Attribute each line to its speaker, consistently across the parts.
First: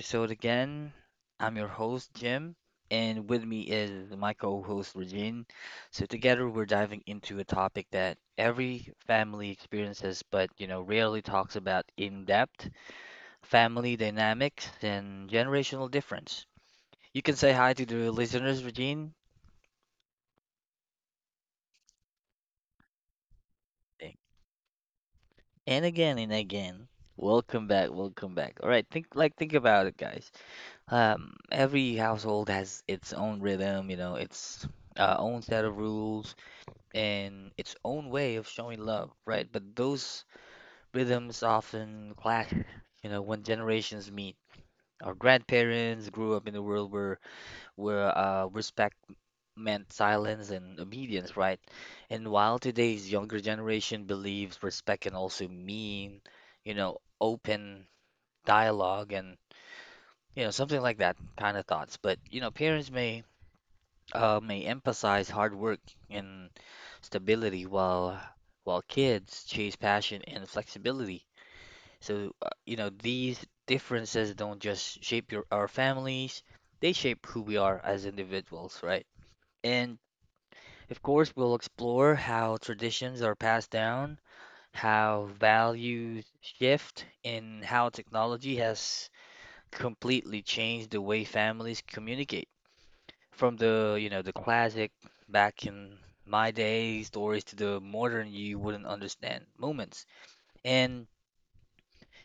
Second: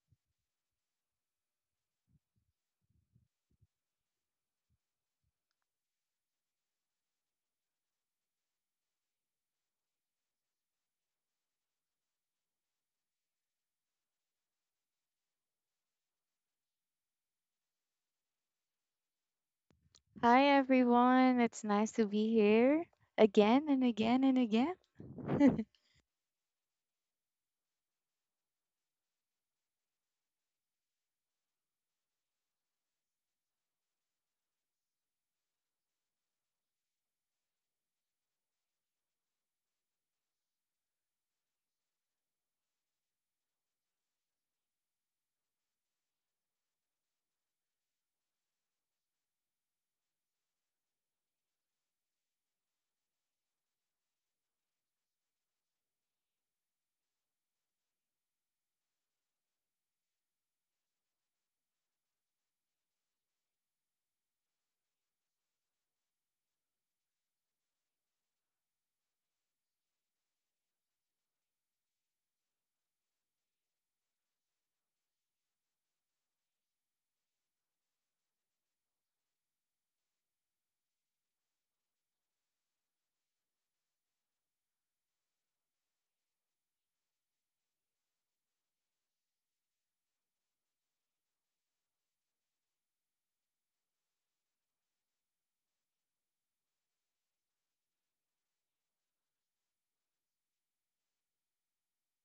Speaker 1: episode again. I'm your host, Jim, and with me is my co-host, Regine. So together we're diving into a topic that every family experiences, but rarely talks about in depth, family dynamics and generational difference. You can say hi to the listeners, Regine.
Speaker 2: Hi everyone, it's nice to be here again and
Speaker 1: Thank-
Speaker 2: again and again.
Speaker 1: and again and again. Welcome back, welcome back. All right, think about it, guys. Every household has its own rhythm, its own set of rules, and its own way of showing love, right? But those rhythms often clash, when generations meet. Our grandparents grew up in a world where respect meant silence and obedience, right? And while today's younger generation believes respect can also mean, open dialogue and something like that kind of thoughts. But parents may emphasize hard work and stability, while kids chase passion and flexibility. So, these differences don't just shape your our families, they shape who we are as individuals, right? And of course, we'll explore how traditions are passed down, how values shift, and how technology has completely changed the way families communicate. From the classic back in my day stories to the modern you wouldn't understand moments. And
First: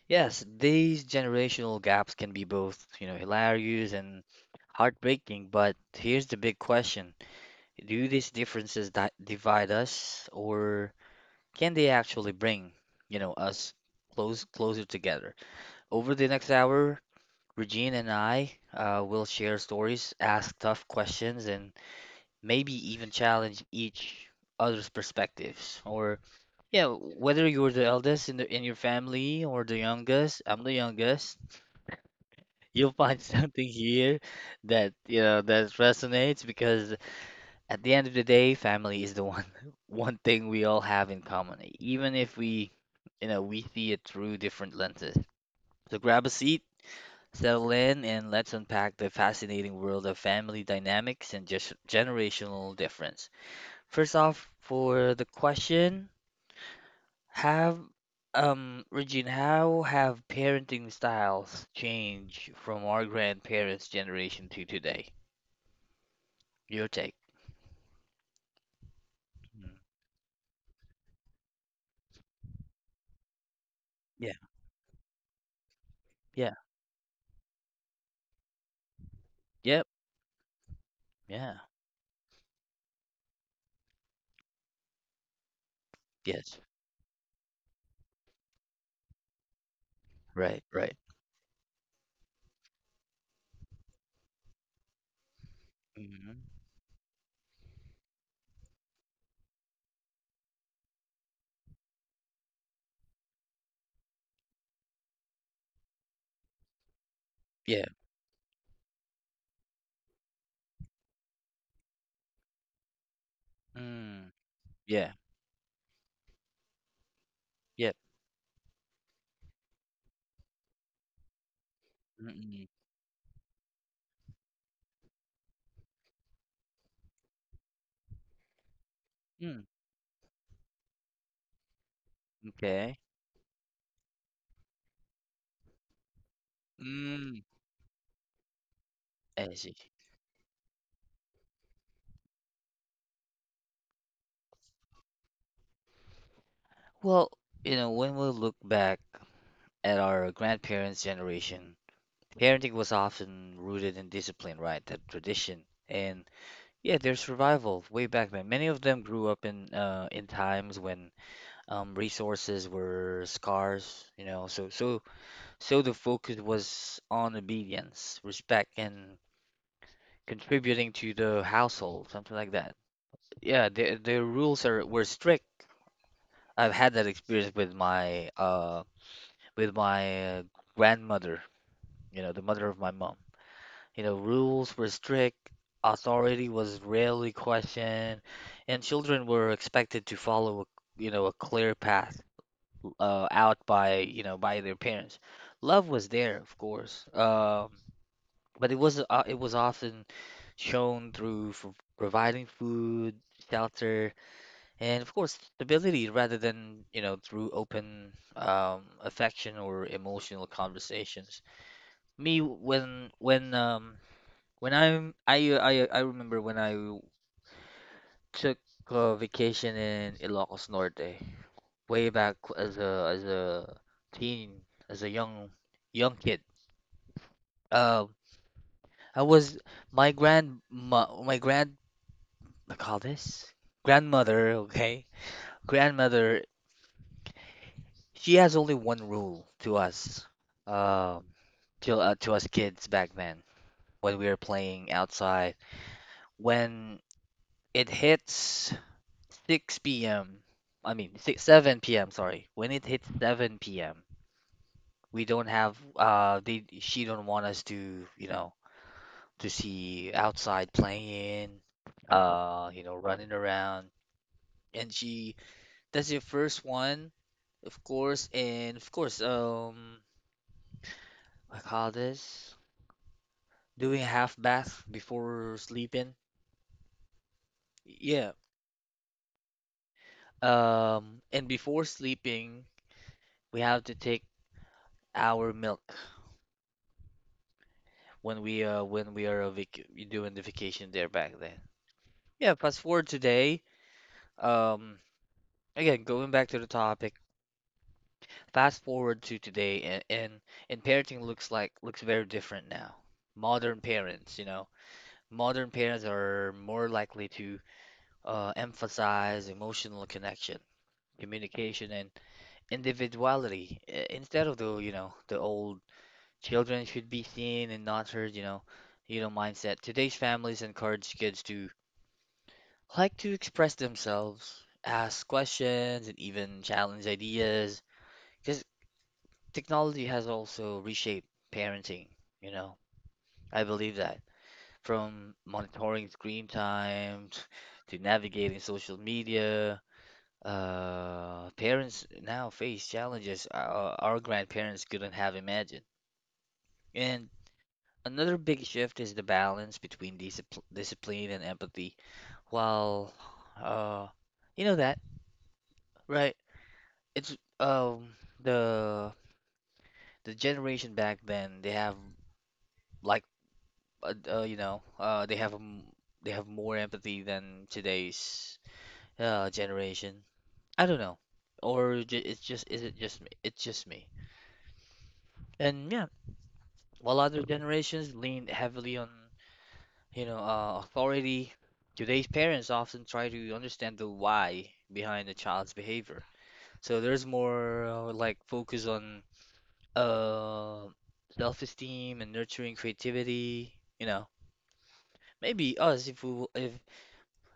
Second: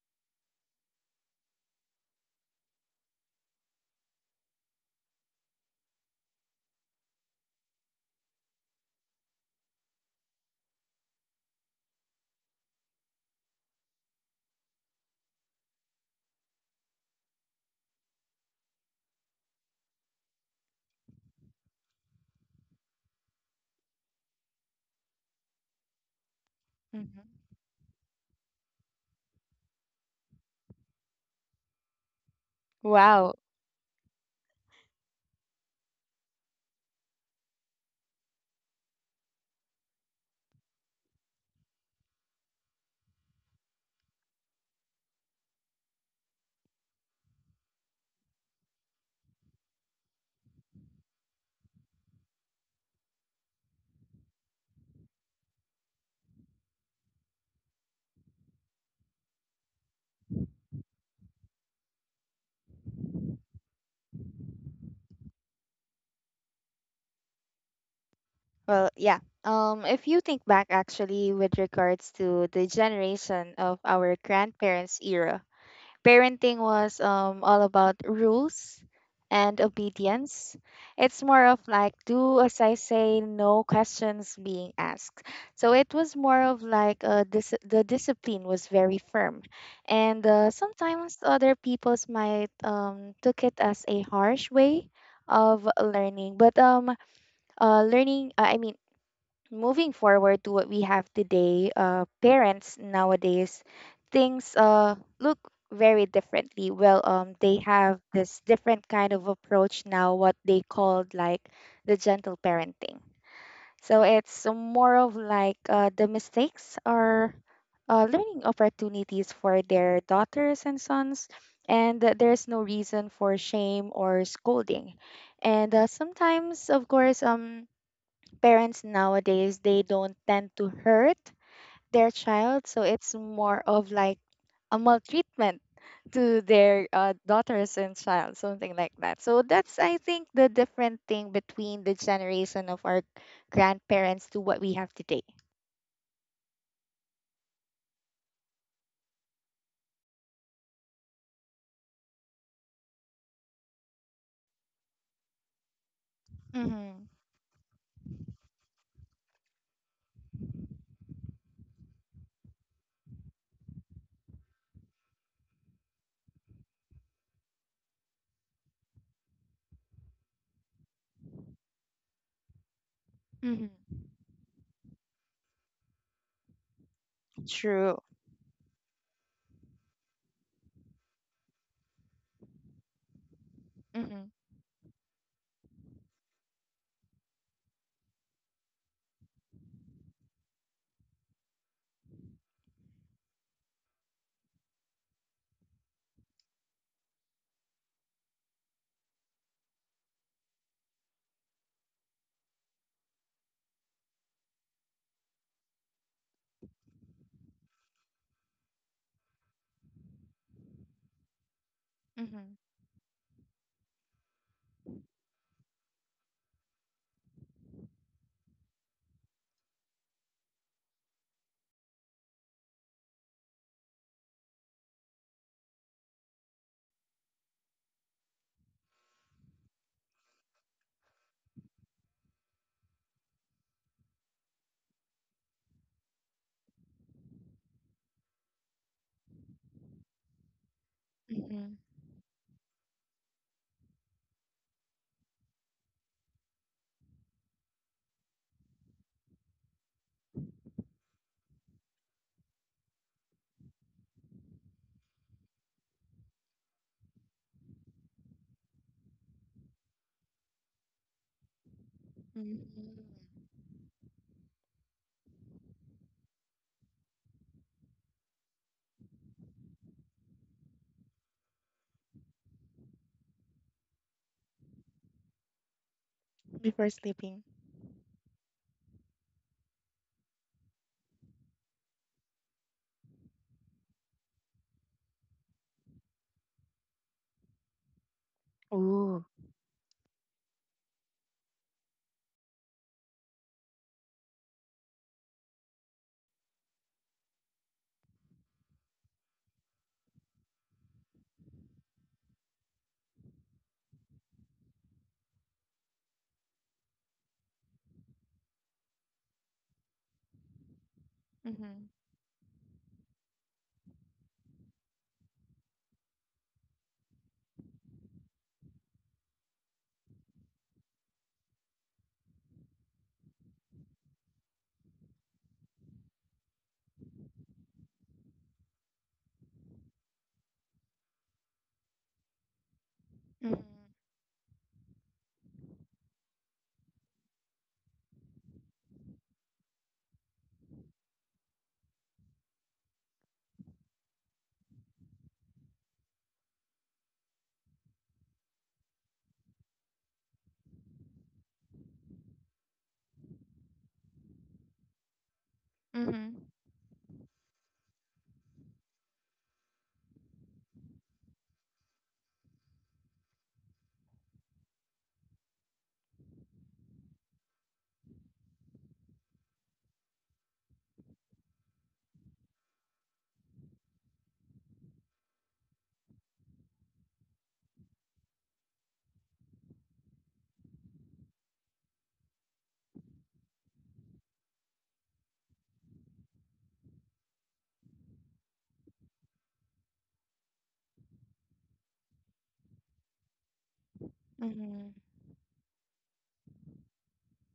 Speaker 1: yes, these generational gaps can be both, hilarious and heartbreaking, but here's the big question. Do these differences di divide us, or can they actually bring, us closer together? Over the next hour, Regine and I will share stories, ask tough questions, and maybe even challenge each other's perspectives. Or yeah,
Speaker 2: Mhm.
Speaker 1: whether you're the eldest in your family or the youngest. I'm the youngest, you'll find
Speaker 2: Wow.
Speaker 1: something here that you know that resonates, because at the end of the day, family is the one one thing we all have in common, even if we you know we see it through different lenses. So grab a seat, settle in, and let's unpack the fascinating world of family dynamics and just generational difference. First off, for the question, have Regine, how have parenting styles changed from our grandparents' generation to today? Your take.
Speaker 2: Well, yeah.
Speaker 1: Mm.
Speaker 2: If you think back, actually, with regards to the generation of our
Speaker 1: Yeah.
Speaker 2: grandparents' era,
Speaker 1: Yeah.
Speaker 2: parenting was all about rules and
Speaker 1: Yep.
Speaker 2: obedience. It's more
Speaker 1: Yeah.
Speaker 2: of like, do as I say, no questions being asked. So it was more
Speaker 1: Yes.
Speaker 2: of like the discipline was very firm, and
Speaker 1: Right. Right.
Speaker 2: sometimes other people's might took it as a harsh way of
Speaker 1: Hmm.
Speaker 2: learning. But learning, I mean moving forward to what we have today, parents nowadays, things look very differently. Well, they
Speaker 1: Yeah.
Speaker 2: have this different kind of approach now, what they called like the gentle parenting. So
Speaker 1: Mm.
Speaker 2: it's more
Speaker 1: Yeah.
Speaker 2: of like the mistakes are
Speaker 1: Yep.
Speaker 2: learning opportunities for their daughters and sons, and that there's no
Speaker 1: Mm-mm.
Speaker 2: reason for shame or scolding. And sometimes, of course, parents nowadays
Speaker 1: Mm.
Speaker 2: they don't tend to hurt their child, so
Speaker 1: Okay.
Speaker 2: it's more of like a maltreatment to their
Speaker 1: Mm.
Speaker 2: daughters and child, something like that. So
Speaker 1: I see.
Speaker 2: that's, I think, the different thing between the generation of our grandparents to what we have today.
Speaker 1: Well, when we look back at our grandparents' generation, parenting was often rooted in discipline, right? That tradition. And yeah,
Speaker 2: Mm-hmm.
Speaker 1: their survival way back then. Many of them grew up in in times when resources were scarce. You know. So the focus was on obedience, respect, and contributing to the household, something like that. Yeah,
Speaker 2: Mm-hmm.
Speaker 1: their rules are were strict. I've had that experience
Speaker 2: True.
Speaker 1: with my grandmother, you know, the mother of my mom. You know,
Speaker 2: Mm-hmm.
Speaker 1: rules were strict, authority was rarely questioned, and children were expected to follow a clear path out by, by their parents. Love was there, of course, but it was often shown through f providing food, shelter, and of course stability, rather than, through open affection or emotional conversations. Me,
Speaker 2: Mm-hmm.
Speaker 1: when I remember when I took a vacation in Ilocos Norte way back as a teen, as a young kid. Um, I was my grand my, my grand I call this grandmother, okay? Grandmother, she has only one rule to us. Um,
Speaker 2: Mm-hmm.
Speaker 1: to us kids back then when we were playing outside. When it hits 6 p.m., I mean, 6 7 p.m. Sorry, when it hits 7 p.m., we don't have they she don't want us to, to see outside playing,
Speaker 2: Mm-hmm.
Speaker 1: running around. And she That's your first one, of course, and of course, I call this doing half bath before sleeping.
Speaker 2: Before sleeping.
Speaker 1: Yeah. And before sleeping, we have to take our milk when we
Speaker 2: Ooh.
Speaker 1: are a vac doing the vacation there back then. Yeah, fast forward today. Um, Again, going back to the topic, fast forward to today, and parenting looks very different now. Modern parents, you know, modern parents are more likely to emphasize emotional connection,
Speaker 2: Mm-hmm.
Speaker 1: communication, and individuality, instead of the you know the old children should be seen and not heard, mindset. Today's families encourage kids to, like, to express themselves, ask questions, and even challenge ideas, because technology has also reshaped parenting, you know.
Speaker 2: Mm-hmm.
Speaker 1: I believe that from monitoring screen time to navigating social media, parents now face challenges our grandparents couldn't have imagined. And another big shift is the balance between discipline and empathy. While, uh, you know that, right?
Speaker 2: Mm-hmm.
Speaker 1: It's the the generation back then, they have like uh, uh, you know uh they have um, they have more empathy than today's generation. I don't know. Or ju it's just is it just me? It's just me. And yeah, while other generations leaned heavily on authority, today's parents often try to understand the why behind a child's behavior. So there's more, like, focus on uh, self-esteem and nurturing creativity. You know,
Speaker 2: Mm-hmm.
Speaker 1: maybe us if we w- if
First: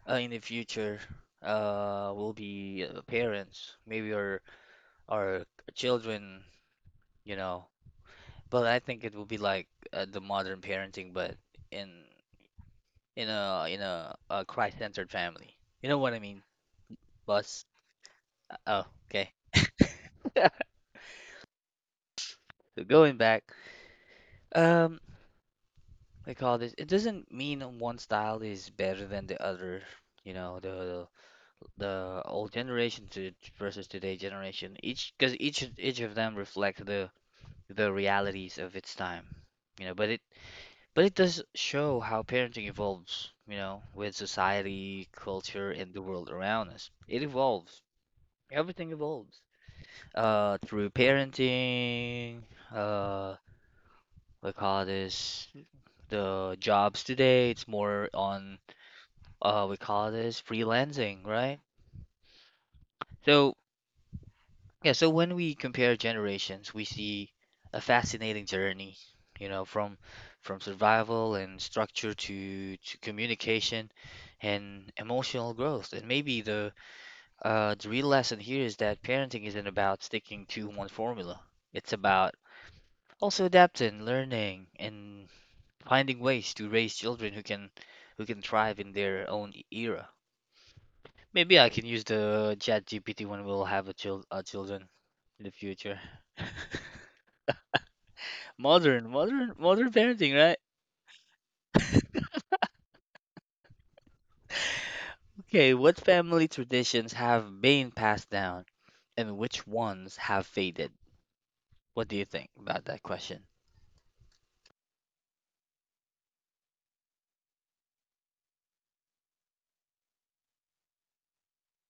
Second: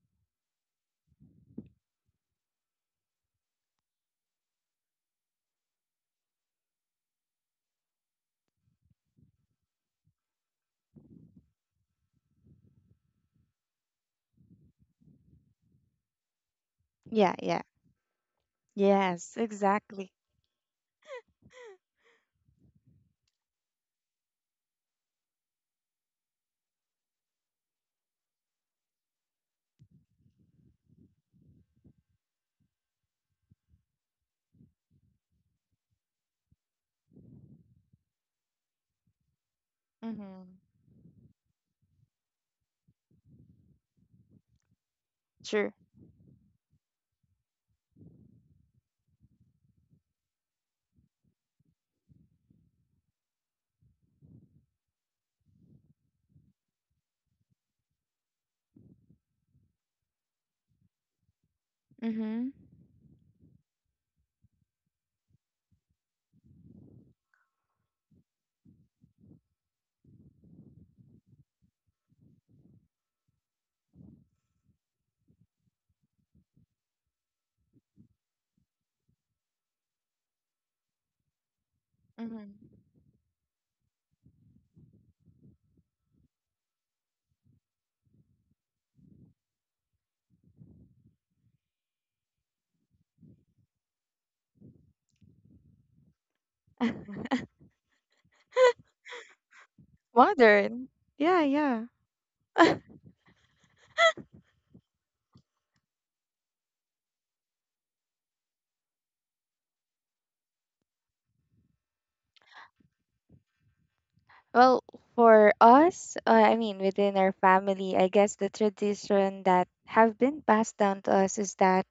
Speaker 1: uh, in the future we'll be parents, maybe our children. You know, but I think it will be like, the modern parenting, but in in a Christ-centered family. You know what I mean,
Speaker 2: Yeah, yeah.
Speaker 1: boss? Oh, okay.
Speaker 2: Yes, exactly.
Speaker 1: So going back, um, they call this, it doesn't mean one style is better than the other. you know the the old generation to versus today generation, each, because each of them reflect the realities of its time. But it
Speaker 2: Mm-hmm.
Speaker 1: but it does show how parenting evolves, with society, culture,
Speaker 2: True.
Speaker 1: and the world around us. It evolves, everything evolves, through parenting. uh we call this, the jobs today, it's more on, we call this freelancing, right?
Speaker 2: Mhm.
Speaker 1: So yeah, so when we compare generations, we see a fascinating journey, from survival and structure to communication and emotional growth. And maybe the real lesson here is that parenting isn't about sticking to one formula. It's about
Speaker 2: Mhm.
Speaker 1: also adapting, learning, and finding ways to raise children who can thrive in their own era. Maybe I can use the Chat GPT when we'll have a child, children in the future. Modern, modern, modern parenting, right?
Speaker 2: Modern. Yeah, yeah.
Speaker 1: Okay, what family traditions have been passed down, and which ones have faded? What do you think about that question?
Speaker 2: Well, for us, I mean, within our family, I guess the tradition that have been passed down to us is that,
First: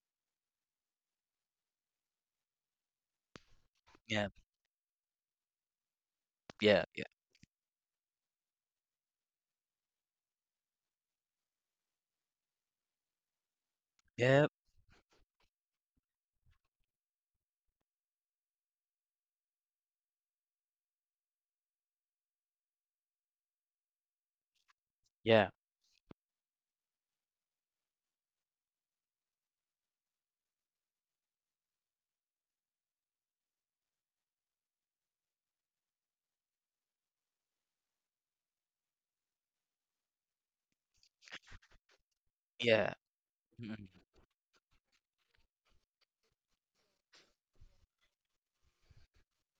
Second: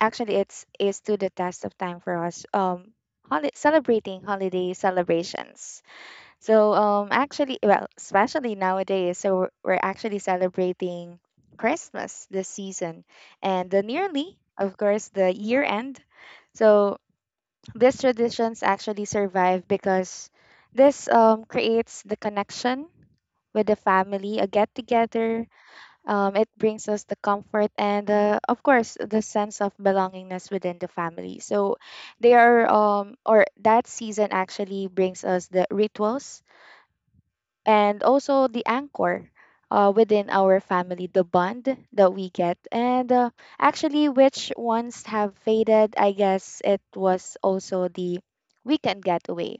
Speaker 2: actually, it's is to the test of time for us. Celebrating
Speaker 1: Yeah,
Speaker 2: holiday celebrations. So,
Speaker 1: yeah, yeah,
Speaker 2: actually, well, especially nowadays, so we're actually celebrating Christmas this season, and the nearly,
Speaker 1: yeah,
Speaker 2: of course, the year end. So these traditions actually survive because this, creates the connection with the family, a get together.
Speaker 1: yeah,
Speaker 2: It brings us the comfort and, of course, the sense of belongingness within the family. So they are, or that season actually brings us the rituals and also the anchor within our family, the bond that we get.
Speaker 1: yeah,
Speaker 2: And
Speaker 1: mm,
Speaker 2: actually, which ones have faded? I guess it was also the weekend getaway.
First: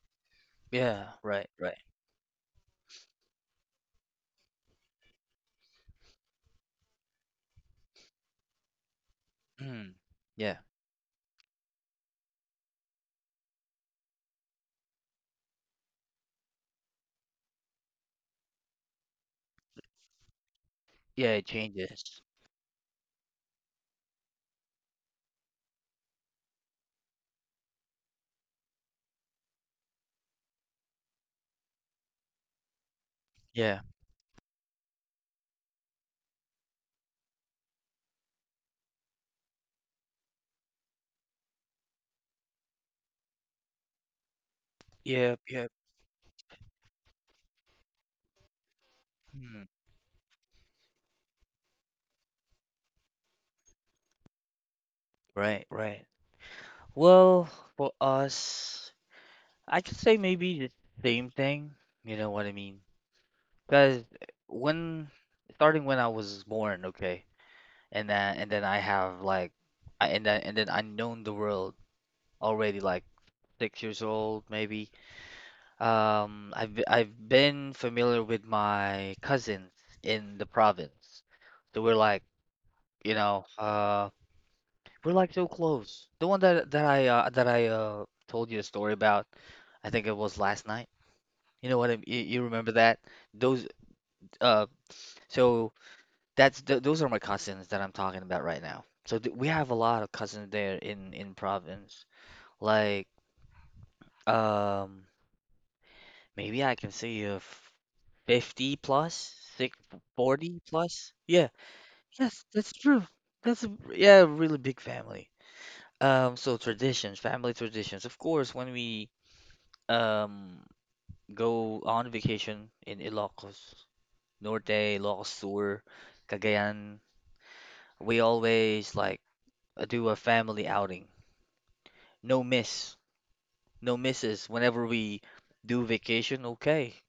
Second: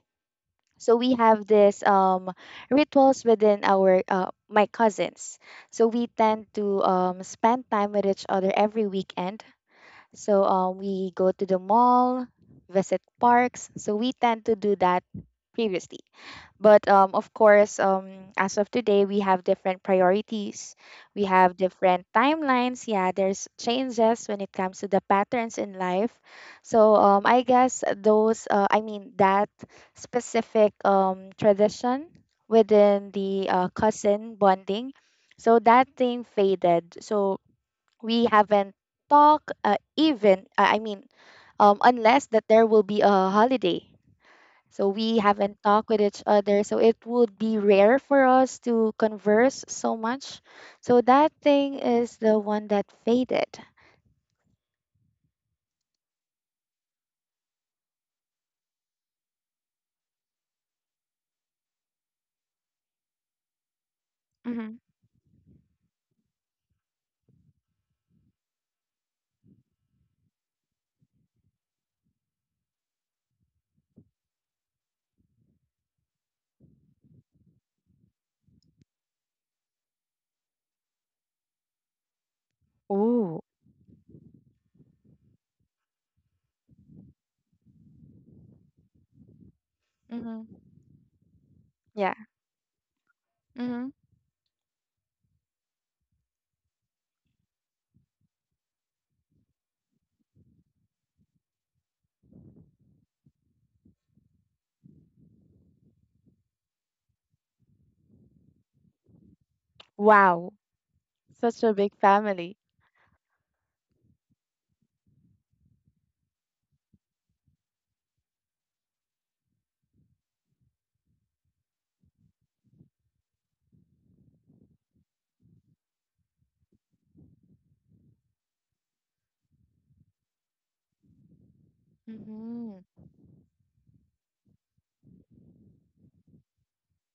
Speaker 2: So
Speaker 1: yeah.
Speaker 2: we have
Speaker 1: Right, right.
Speaker 2: this, rituals within our my cousins. So we tend to spend time with each other every weekend.
Speaker 1: Mm,
Speaker 2: So
Speaker 1: yeah,
Speaker 2: we go to the mall, visit parks. So we tend to do that previously. But of course, as of today, we have different priorities. We
Speaker 1: yeah. It
Speaker 2: have different
Speaker 1: changes.
Speaker 2: timelines. Yeah, there's changes when it comes to the patterns in life. So I guess those, I mean, that specific tradition within the
Speaker 1: Yeah,
Speaker 2: cousin bonding, so that thing faded. So we haven't talked, even, I mean, unless that there will be a holiday, so we
Speaker 1: yeah,
Speaker 2: haven't
Speaker 1: yeah.
Speaker 2: talked with each other. So it would be rare for us to converse
Speaker 1: Mm,
Speaker 2: so much. So that thing is the one that faded.
Speaker 1: right, right. Well, for us, I could say maybe the same thing, you know what I mean? Because
Speaker 2: Mm-hmm.
Speaker 1: when starting when I was born, okay, and then I have like, I, and then I known the world already, like 6 years old maybe. I've been familiar with my cousins in the province, so we're like, you
Speaker 2: Ooh.
Speaker 1: know, uh, we're like so close. The one that I told you a story about, I think it was
Speaker 2: Mm-hmm.
Speaker 1: last night.
Speaker 2: Yeah.
Speaker 1: You remember that? Those
Speaker 2: Mm-hmm.
Speaker 1: uh so that's th those are my cousins that I'm talking about right now. So th we have a lot of cousins there in province. Like, um maybe I can say of 50 plus, six
Speaker 2: Wow.
Speaker 1: forty plus. Yeah.
Speaker 2: Such a big
Speaker 1: Yes,
Speaker 2: family.
Speaker 1: that's true. That's a, yeah, a really big family. So traditions, family traditions. Of course, when we um go on vacation in Ilocos Norte, Ilocos Sur, Cagayan, we always, like, do a family outing. No
Speaker 2: Mm-hmm.
Speaker 1: miss, no misses. Whenever we do vacation, okay.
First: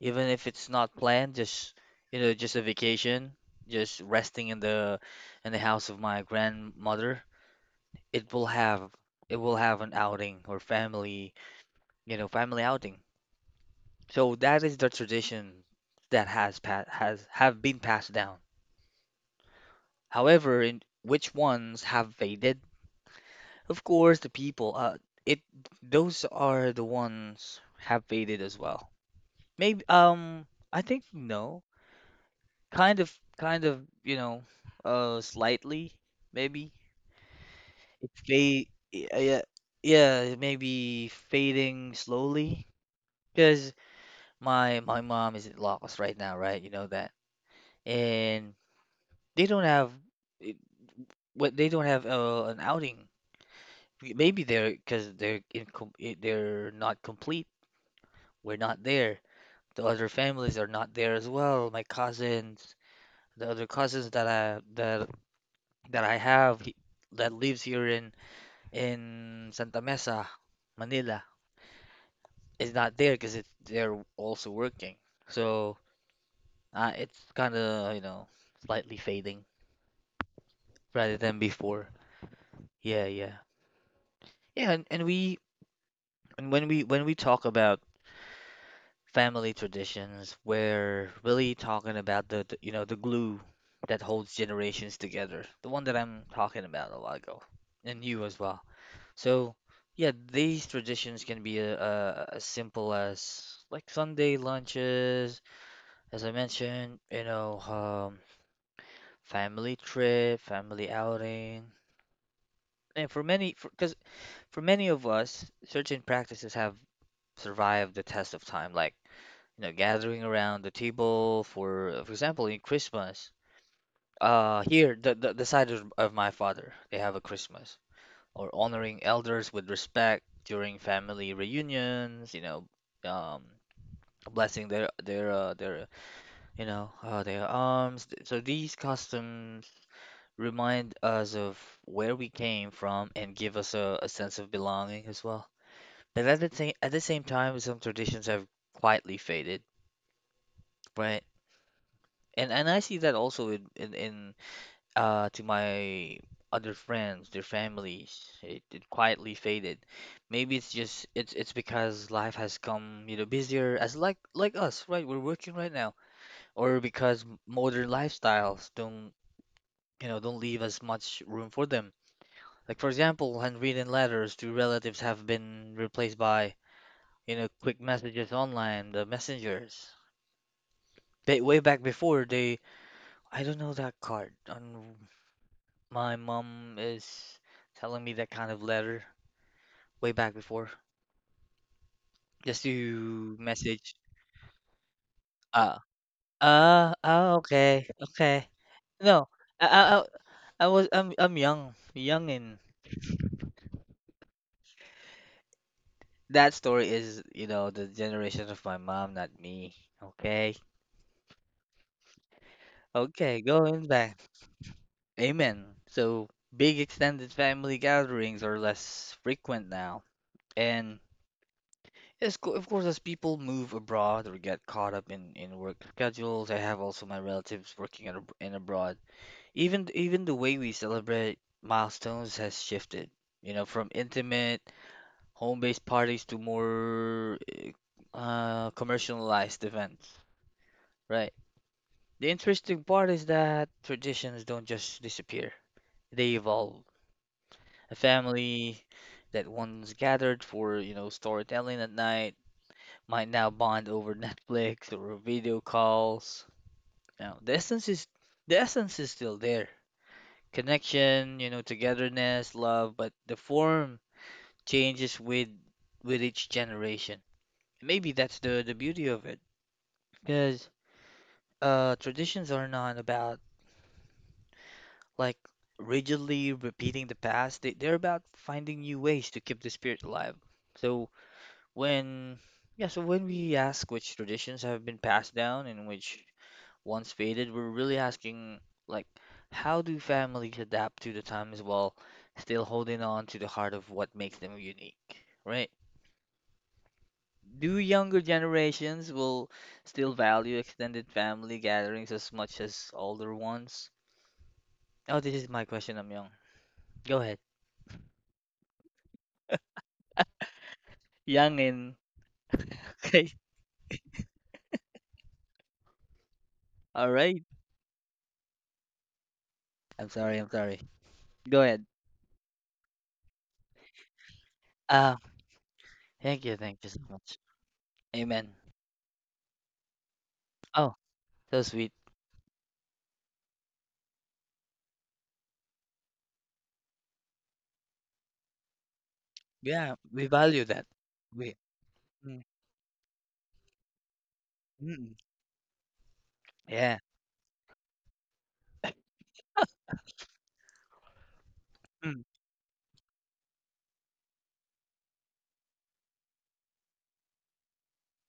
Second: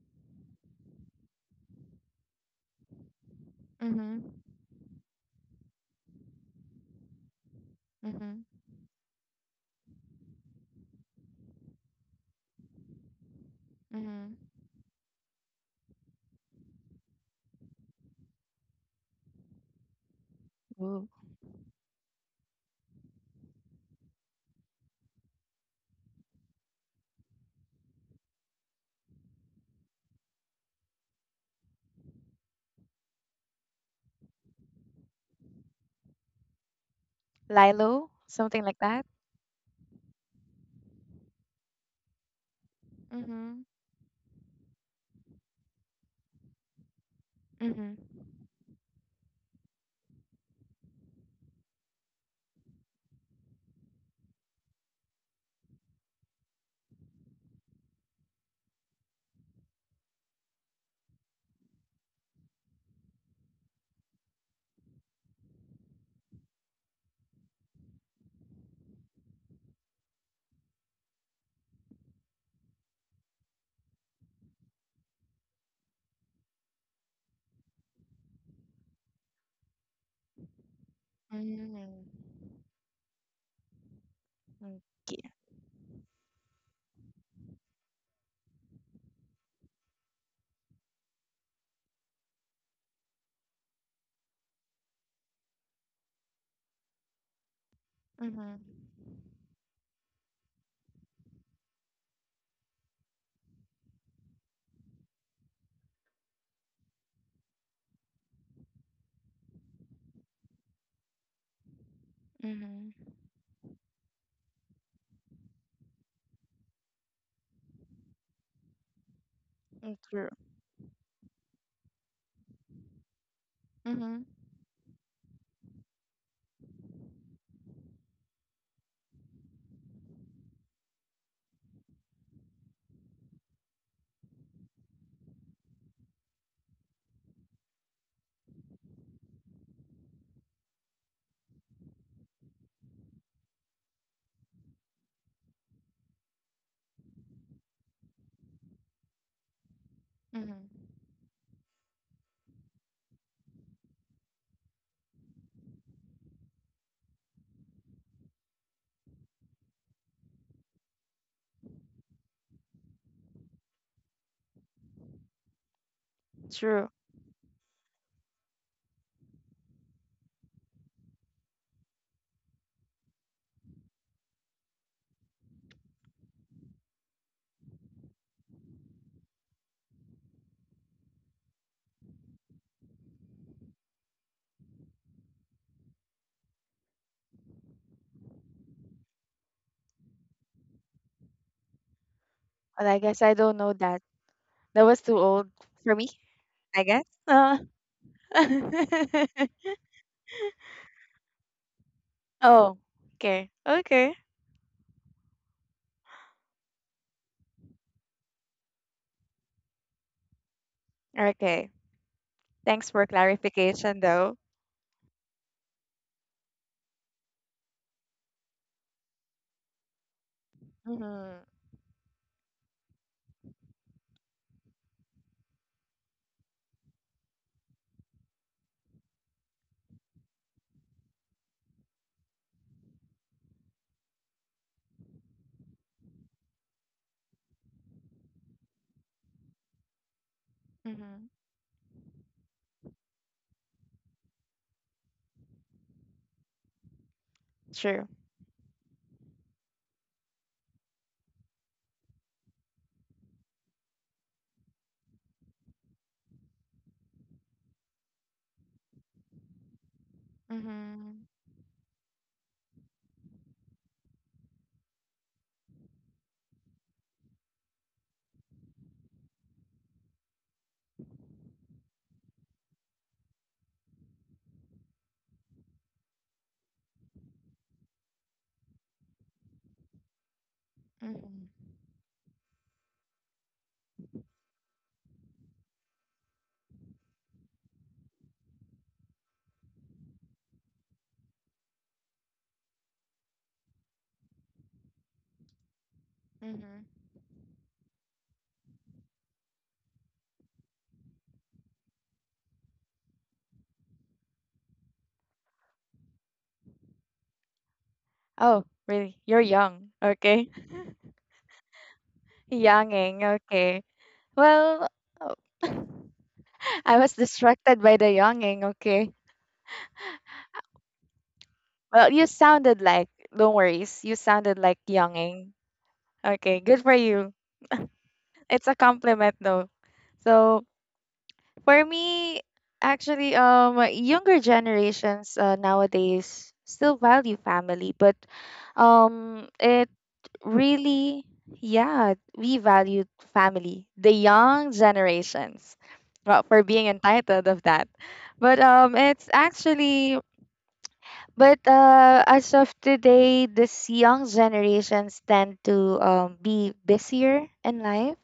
Speaker 1: Even if it's not planned, just, just a vacation, just
Speaker 2: Mm-hmm.
Speaker 1: resting in the house of my grandmother. It
Speaker 2: Mm-hmm.
Speaker 1: will have an outing, or family, family outing. So
Speaker 2: Mm-hmm.
Speaker 1: that is the tradition that has pa has have been passed down. However, in
Speaker 2: Ooh.
Speaker 1: which ones have faded? Of course, the people. It, those are the ones have faded as well. Maybe, I think, no, kind of, kind of, slightly maybe. It
Speaker 2: Lilo, something
Speaker 1: fade,
Speaker 2: like that.
Speaker 1: yeah, yeah, maybe fading slowly.
Speaker 2: Mm-hmm.
Speaker 1: Because my mom is in Lagos right now, right? You know that,
Speaker 2: Mm-hmm.
Speaker 1: and they don't have it- what they don't have, an outing. Maybe they're because they're not complete. We're not there, the other families are not there as well. My cousins, the other cousins that I that lives here in Santa Mesa, Manila, is not there because it's they're also working. So it's kind of slightly fading rather than
Speaker 2: Mm-hmm.
Speaker 1: before. Yeah, yeah, yeah. And, and
Speaker 2: Okay.
Speaker 1: we and when we when we talk about family traditions. We're really talking about the you know the glue that holds generations together. The one that I'm talking about a while ago, and you as well.
Speaker 2: Mm-hmm.
Speaker 1: So yeah, these traditions can be as simple as like Sunday lunches, as I mentioned, family trip, family outing. And
Speaker 2: Mm-hmm.
Speaker 1: for many, because for 'cause for many of us, certain practices have survived the test of time, like
Speaker 2: Mm.
Speaker 1: gathering
Speaker 2: True.
Speaker 1: around the table for example, in Christmas.
Speaker 2: Mm-hmm.
Speaker 1: Here, the side of my father, they have a Christmas or honoring elders with respect during family reunions, um, blessing their you know their arms. So these customs remind us of where we came from and give us a sense of belonging as well. But at the same time, some traditions have quietly faded,
Speaker 2: Mm-hmm.
Speaker 1: right? And I see that also in to my other friends, their families. It quietly faded. Maybe it's just it's because life has come, busier as like us, right? We're working right now. Or
Speaker 2: True.
Speaker 1: because modern lifestyles don't, you know, don't leave as much room for them. Like for example, handwritten letters to relatives have been replaced by, quick messages online, the messengers. Way back before they I don't know that card. On My mom is telling me that kind of letter way back before, just
Speaker 2: But I guess I
Speaker 1: to
Speaker 2: don't know
Speaker 1: message.
Speaker 2: that. That was too old
Speaker 1: Uh,
Speaker 2: for me, I guess.
Speaker 1: oh, okay, okay. No, I, I, I I I'm young, and
Speaker 2: Oh, okay, okay,
Speaker 1: that story is, the generation of my mom, not me. Okay,
Speaker 2: okay. Thanks for
Speaker 1: okay, going
Speaker 2: clarification,
Speaker 1: back.
Speaker 2: though.
Speaker 1: Amen. So big extended family gatherings are less frequent now, and
Speaker 2: Mhm.
Speaker 1: yes, of course, as people move abroad or get caught up in work schedules. I have also my relatives working in abroad. Even the way we celebrate milestones has shifted. You know, from intimate home-based parties to more commercialized events,
Speaker 2: Mhm.
Speaker 1: right? The interesting part is that traditions don't just disappear; they evolve. A
Speaker 2: True.
Speaker 1: family that once gathered for, storytelling at night might now bond over Netflix or video calls. Now, the essence is still there.
Speaker 2: Mhm.
Speaker 1: Connection, togetherness, love, but the form changes with each generation. Maybe that's the beauty of it, because traditions are not about like rigidly repeating the past. They're about finding new ways to keep the spirit alive. So
Speaker 2: Mhm.
Speaker 1: when Yeah, so when we ask which traditions have been passed down and which once faded, we're really asking, like, how do families adapt to the times while still holding on to the heart of what makes them unique, right?
Speaker 2: Mhm.
Speaker 1: Do younger generations will still value extended family gatherings as much as older ones? Oh, this is my question, I'm young. Go ahead.
Speaker 2: Oh, really? You're young. Okay.
Speaker 1: Young and
Speaker 2: Younging.
Speaker 1: okay.
Speaker 2: Okay. Well, oh, I
Speaker 1: All
Speaker 2: was
Speaker 1: right.
Speaker 2: distracted by the younging. Okay.
Speaker 1: I'm sorry, I'm sorry. Go ahead.
Speaker 2: Well, you sounded like. Don't worry. You sounded like
Speaker 1: Uh,
Speaker 2: younging.
Speaker 1: Thank you,
Speaker 2: Okay.
Speaker 1: thank
Speaker 2: Good
Speaker 1: you
Speaker 2: for
Speaker 1: so much.
Speaker 2: you.
Speaker 1: Amen.
Speaker 2: It's a compliment, though. So
Speaker 1: Oh, so
Speaker 2: for
Speaker 1: sweet.
Speaker 2: me, actually, younger generations nowadays still value family, but it
Speaker 1: Yeah, we value that.
Speaker 2: really,
Speaker 1: We,
Speaker 2: yeah,
Speaker 1: mm,
Speaker 2: we value family. The young
Speaker 1: mm,
Speaker 2: generations, well, for being
Speaker 1: yeah.
Speaker 2: entitled of that, but it's actually, but
Speaker 1: Mm.
Speaker 2: as of today, this young generations tend to be busier in life,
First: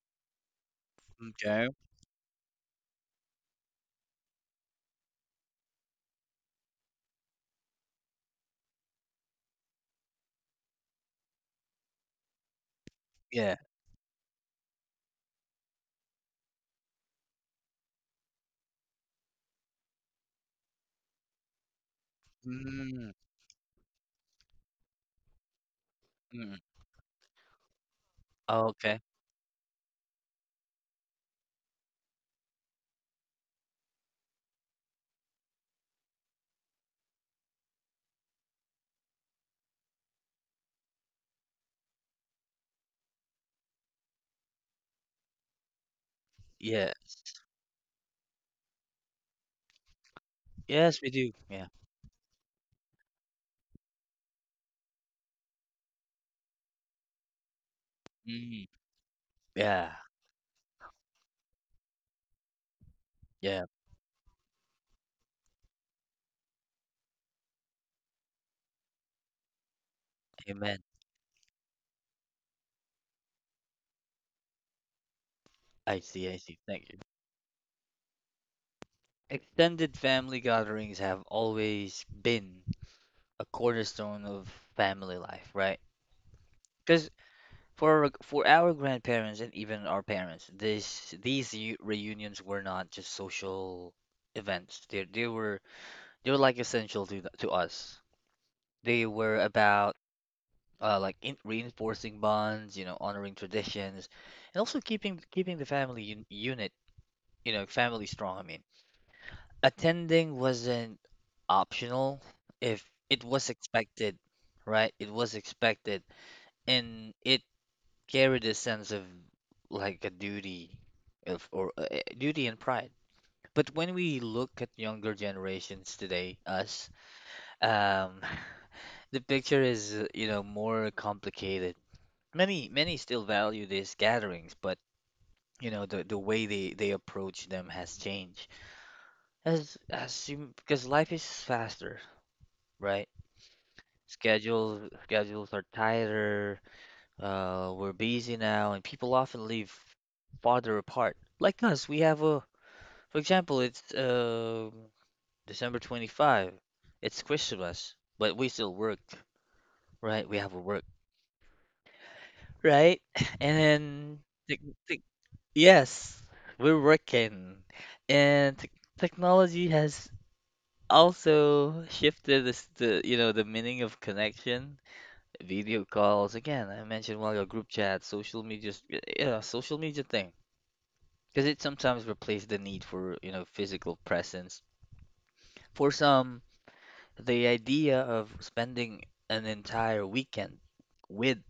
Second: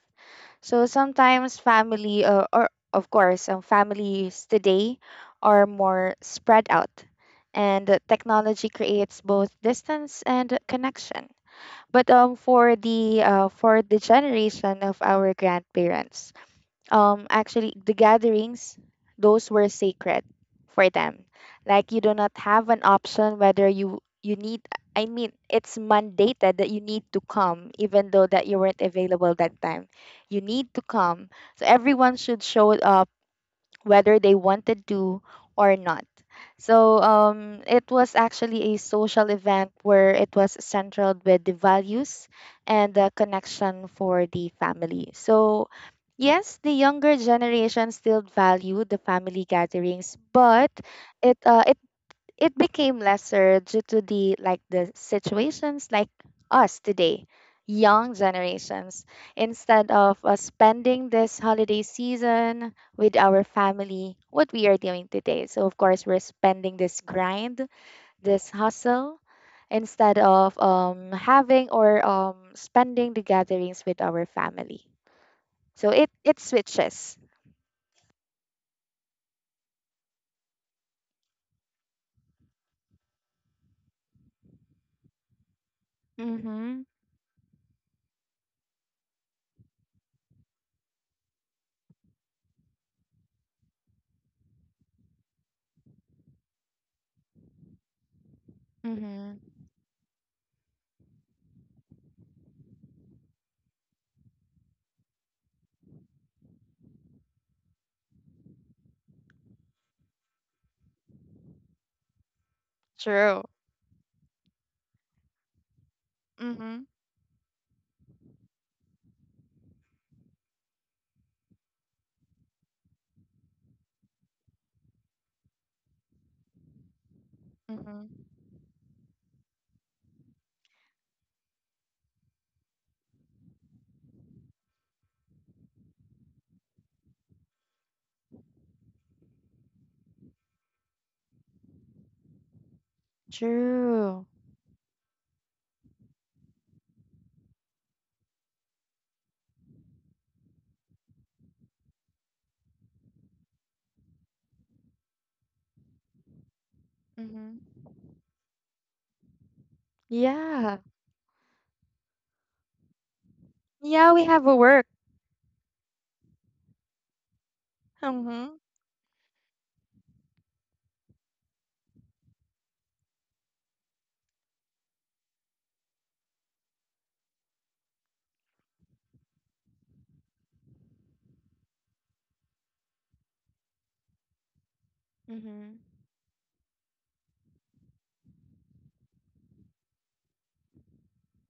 Speaker 2: so sometimes
Speaker 1: Okay.
Speaker 2: family, or of course, families today are more spread out, and technology creates both distance and connection. But for the
Speaker 1: Yeah.
Speaker 2: generation of our grandparents, actually the gatherings, those were sacred for them. Like, you do not have an
Speaker 1: Mm.
Speaker 2: option whether you need, I mean, it's mandated
Speaker 1: Mm.
Speaker 2: that you need to come, even though that you weren't
Speaker 1: Okay.
Speaker 2: available that time, you need to come. So everyone should show up whether they wanted to or not. So it was actually a social event where it was centered with the values and the connection for the family. So yes, the
Speaker 1: Yeah.
Speaker 2: younger generation still value the family gatherings, but
Speaker 1: Yes, we do.
Speaker 2: it uh,
Speaker 1: Yeah.
Speaker 2: it became lesser due to the, like, the situations like us today, young
Speaker 1: Mm.
Speaker 2: generations. Instead
Speaker 1: Yeah.
Speaker 2: of us spending this holiday season with our
Speaker 1: Yeah.
Speaker 2: family, what we are doing today, so of course, we're spending this grind, this hustle, instead of
Speaker 1: Amen.
Speaker 2: having or spending the gatherings with our family, so
Speaker 1: I
Speaker 2: it
Speaker 1: see.
Speaker 2: it
Speaker 1: I see. Thank you.
Speaker 2: switches.
Speaker 1: Extended family gatherings have always been a cornerstone of family life, right?
Speaker 2: Mm-hmm.
Speaker 1: Because for our grandparents and even our parents, this these u- reunions were not just social events. They were like essential to us. They
Speaker 2: Mm-hmm.
Speaker 1: were about like in reinforcing bonds, honoring traditions, and also keeping the family un unit, family strong. I mean, attending wasn't optional if it
Speaker 2: True.
Speaker 1: was expected, right? It was expected,
Speaker 2: Mm-hmm.
Speaker 1: and it carried a sense of like a duty of or duty and pride. But when we look at younger generations today, us,
Speaker 2: Mm-hmm.
Speaker 1: um, the picture is, more complicated. Many still value these gatherings, but the way they approach them has changed as you, because life is faster, right?
Speaker 2: True.
Speaker 1: Schedules are tighter. We're busy now, and people often live farther apart. Like us, we have a for example, it's December 25. It's Christmas, but we still work, right? We have a
Speaker 2: Yeah.
Speaker 1: work, right? And
Speaker 2: Yeah,
Speaker 1: then.
Speaker 2: we have a work.
Speaker 1: Yes, we're working,
Speaker 2: Mm-hmm.
Speaker 1: and technology has also shifted this, the you know the meaning of connection. Video calls again. I mentioned while your group chat, social media, yeah, social media thing, because it sometimes replaced the need for physical presence.
Speaker 2: Mm-hmm.
Speaker 1: For some, the idea of spending an entire weekend with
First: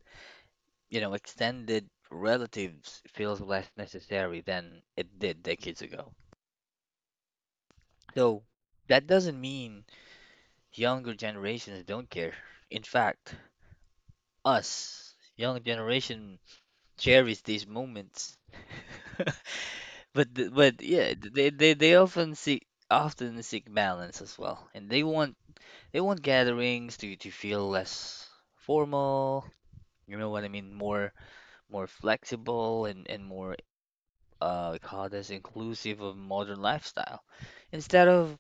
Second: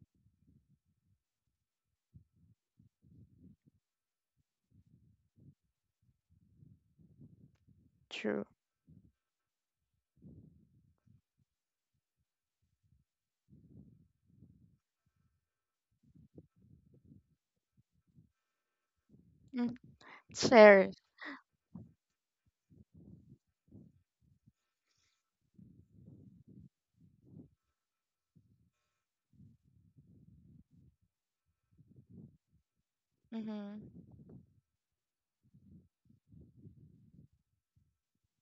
Speaker 1: extended relatives feels less necessary than it did decades ago.
Speaker 2: True.
Speaker 1: Though that doesn't mean younger generations don't care. In fact, us, young generation, cherish these moments.
Speaker 2: Mm.
Speaker 1: But but
Speaker 2: Shares.
Speaker 1: yeah, they often seek balance as well, and they want gatherings to feel less formal. You know what I mean? More flexible and more,
Speaker 2: Mm-hmm.
Speaker 1: we call this inclusive of modern lifestyle, instead of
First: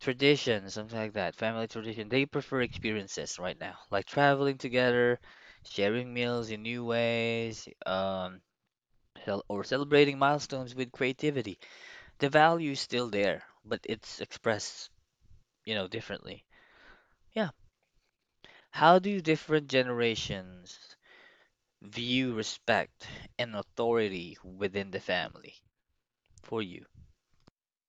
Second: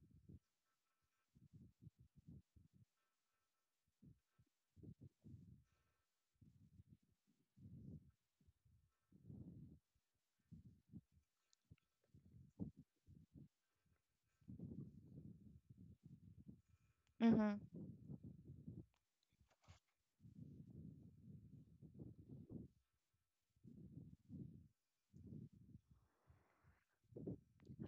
Speaker 1: tradition, something like that, family tradition. They prefer experiences right now, like traveling together, sharing meals in new ways, cel- or celebrating milestones with creativity. The value is still there, but it's expressed, differently. Yeah.
Speaker 2: Mm-hmm.
Speaker 1: How do different generations view respect and authority within the family for you?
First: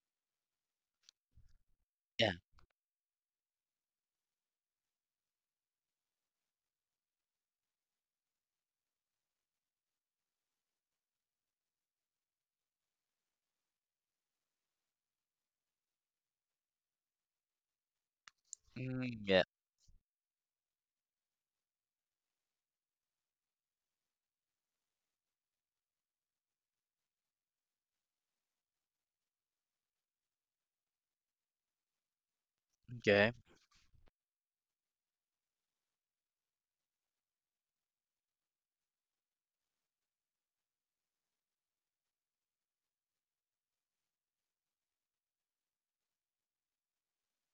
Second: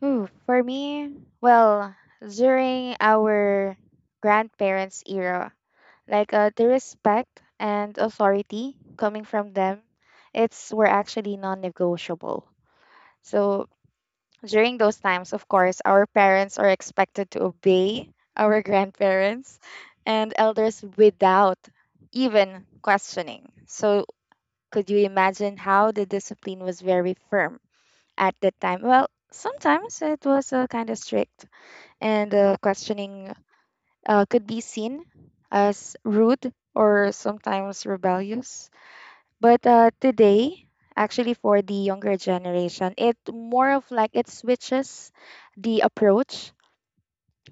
Speaker 2: Ooh, for me, well,
Speaker 1: Yeah.
Speaker 2: during our grandparents' era, like, the respect and authority coming from them, it's were actually non-negotiable. So during those times, of course, our parents are expected to obey our
Speaker 1: Mm, yeah.
Speaker 2: grandparents and elders without even questioning. So, could you imagine how the discipline was very firm at that time? Well, sometimes it was kind of strict, and
Speaker 1: Okay.
Speaker 2: questioning could be seen as rude or sometimes rebellious. But today, actually for the younger generation, it more of like it switches the approach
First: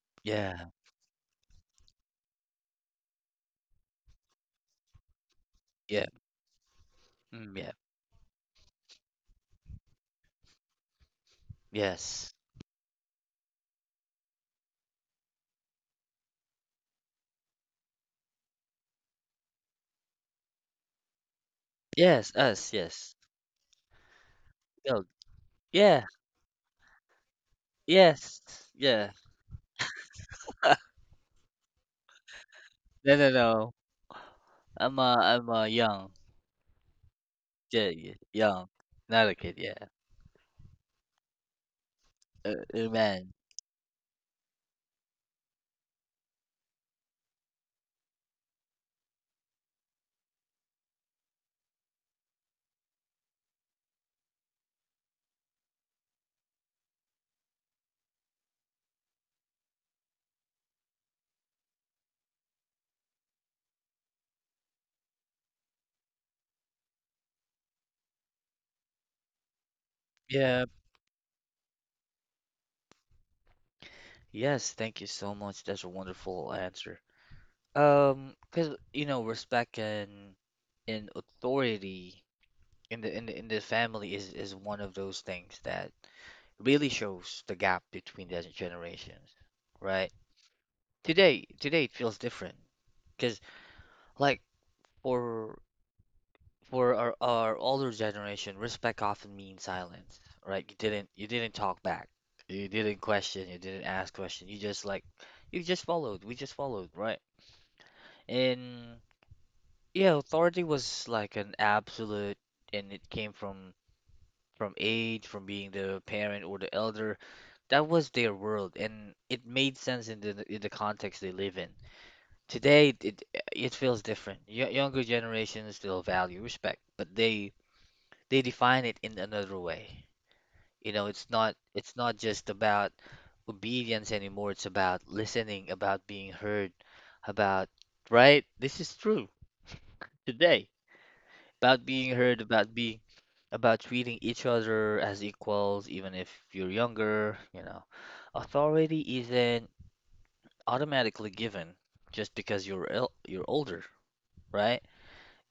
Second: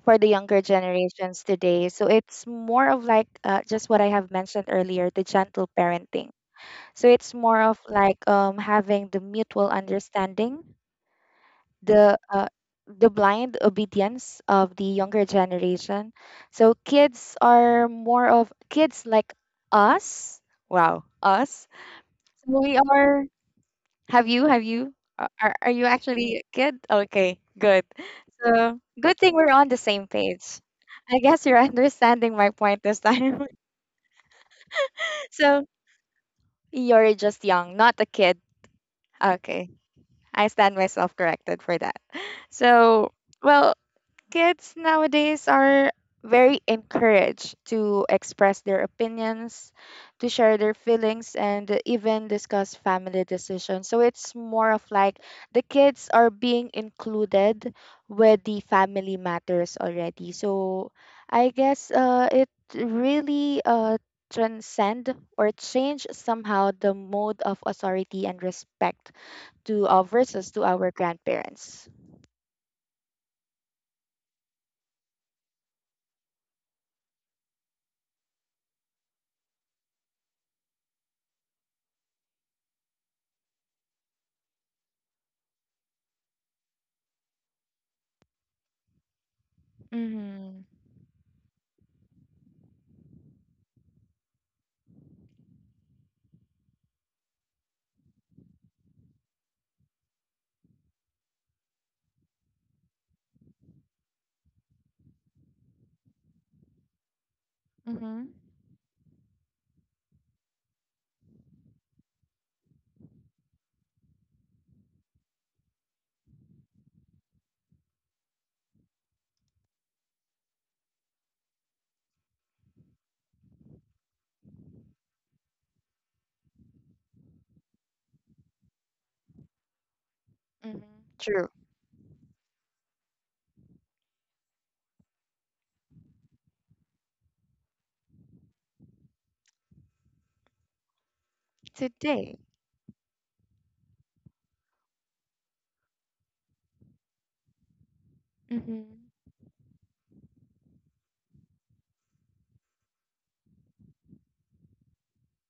Speaker 2: for the younger
Speaker 1: Yeah.
Speaker 2: generations today. So it's more of like just what I have mentioned earlier, the gentle
Speaker 1: Yeah.
Speaker 2: parenting. So it's
Speaker 1: Mm,
Speaker 2: more
Speaker 1: yeah.
Speaker 2: of like having the mutual understanding, the
Speaker 1: Yes.
Speaker 2: uh, the blind obedience of the younger generation. So kids are more of kids like us. Wow, us.
Speaker 1: Yes.
Speaker 2: So
Speaker 1: Us.
Speaker 2: we
Speaker 1: Yes.
Speaker 2: are. Have you? Have you?
Speaker 1: Go.
Speaker 2: Are you
Speaker 1: Yeah.
Speaker 2: actually good? Okay, good.
Speaker 1: Yes,
Speaker 2: So
Speaker 1: yeah.
Speaker 2: good thing we're on the same page. I guess you're understanding my point this
Speaker 1: No, no,
Speaker 2: time.
Speaker 1: no. I'm a I'm
Speaker 2: So
Speaker 1: a young.
Speaker 2: you're just young,
Speaker 1: Yeah,
Speaker 2: not a
Speaker 1: y
Speaker 2: kid.
Speaker 1: young. Not a kid,
Speaker 2: Okay,
Speaker 1: yeah.
Speaker 2: I stand myself corrected for that.
Speaker 1: A
Speaker 2: So,
Speaker 1: man.
Speaker 2: well, kids nowadays are very encouraged to express their opinions, to share their feelings, and even discuss family decisions. So it's more of like the kids are being included with the family matters already. So I guess it really transcend or change somehow the mode of authority and respect to our versus to
Speaker 1: Yeah.
Speaker 2: our grandparents.
Speaker 1: Yes, thank you so much. That's a wonderful answer. Because respect and authority in the family is one of those things that really shows the gap between the generations, right?
Speaker 2: Mm-hmm.
Speaker 1: Today it feels different. Cause like for For our older generation, respect often means silence, right? You didn't talk back. You didn't question, you didn't ask question. You just followed. We just followed, right?
Speaker 2: Mm-hmm.
Speaker 1: And yeah, authority was like an absolute and it came from age, from being the parent or the elder. That was their world and it made sense in the context they live in. Today it feels different. Y younger generations still value respect, but they define it in another way.
Speaker 2: Mhm.
Speaker 1: You know, it's
Speaker 2: True.
Speaker 1: not it's not just about obedience anymore. It's about listening, about being heard, about right? This is true today. About being
Speaker 2: Today.
Speaker 1: heard, about treating each other as equals, even if you're younger, you know.
Speaker 2: Mhm.
Speaker 1: Authority isn't automatically given just because you're older, right?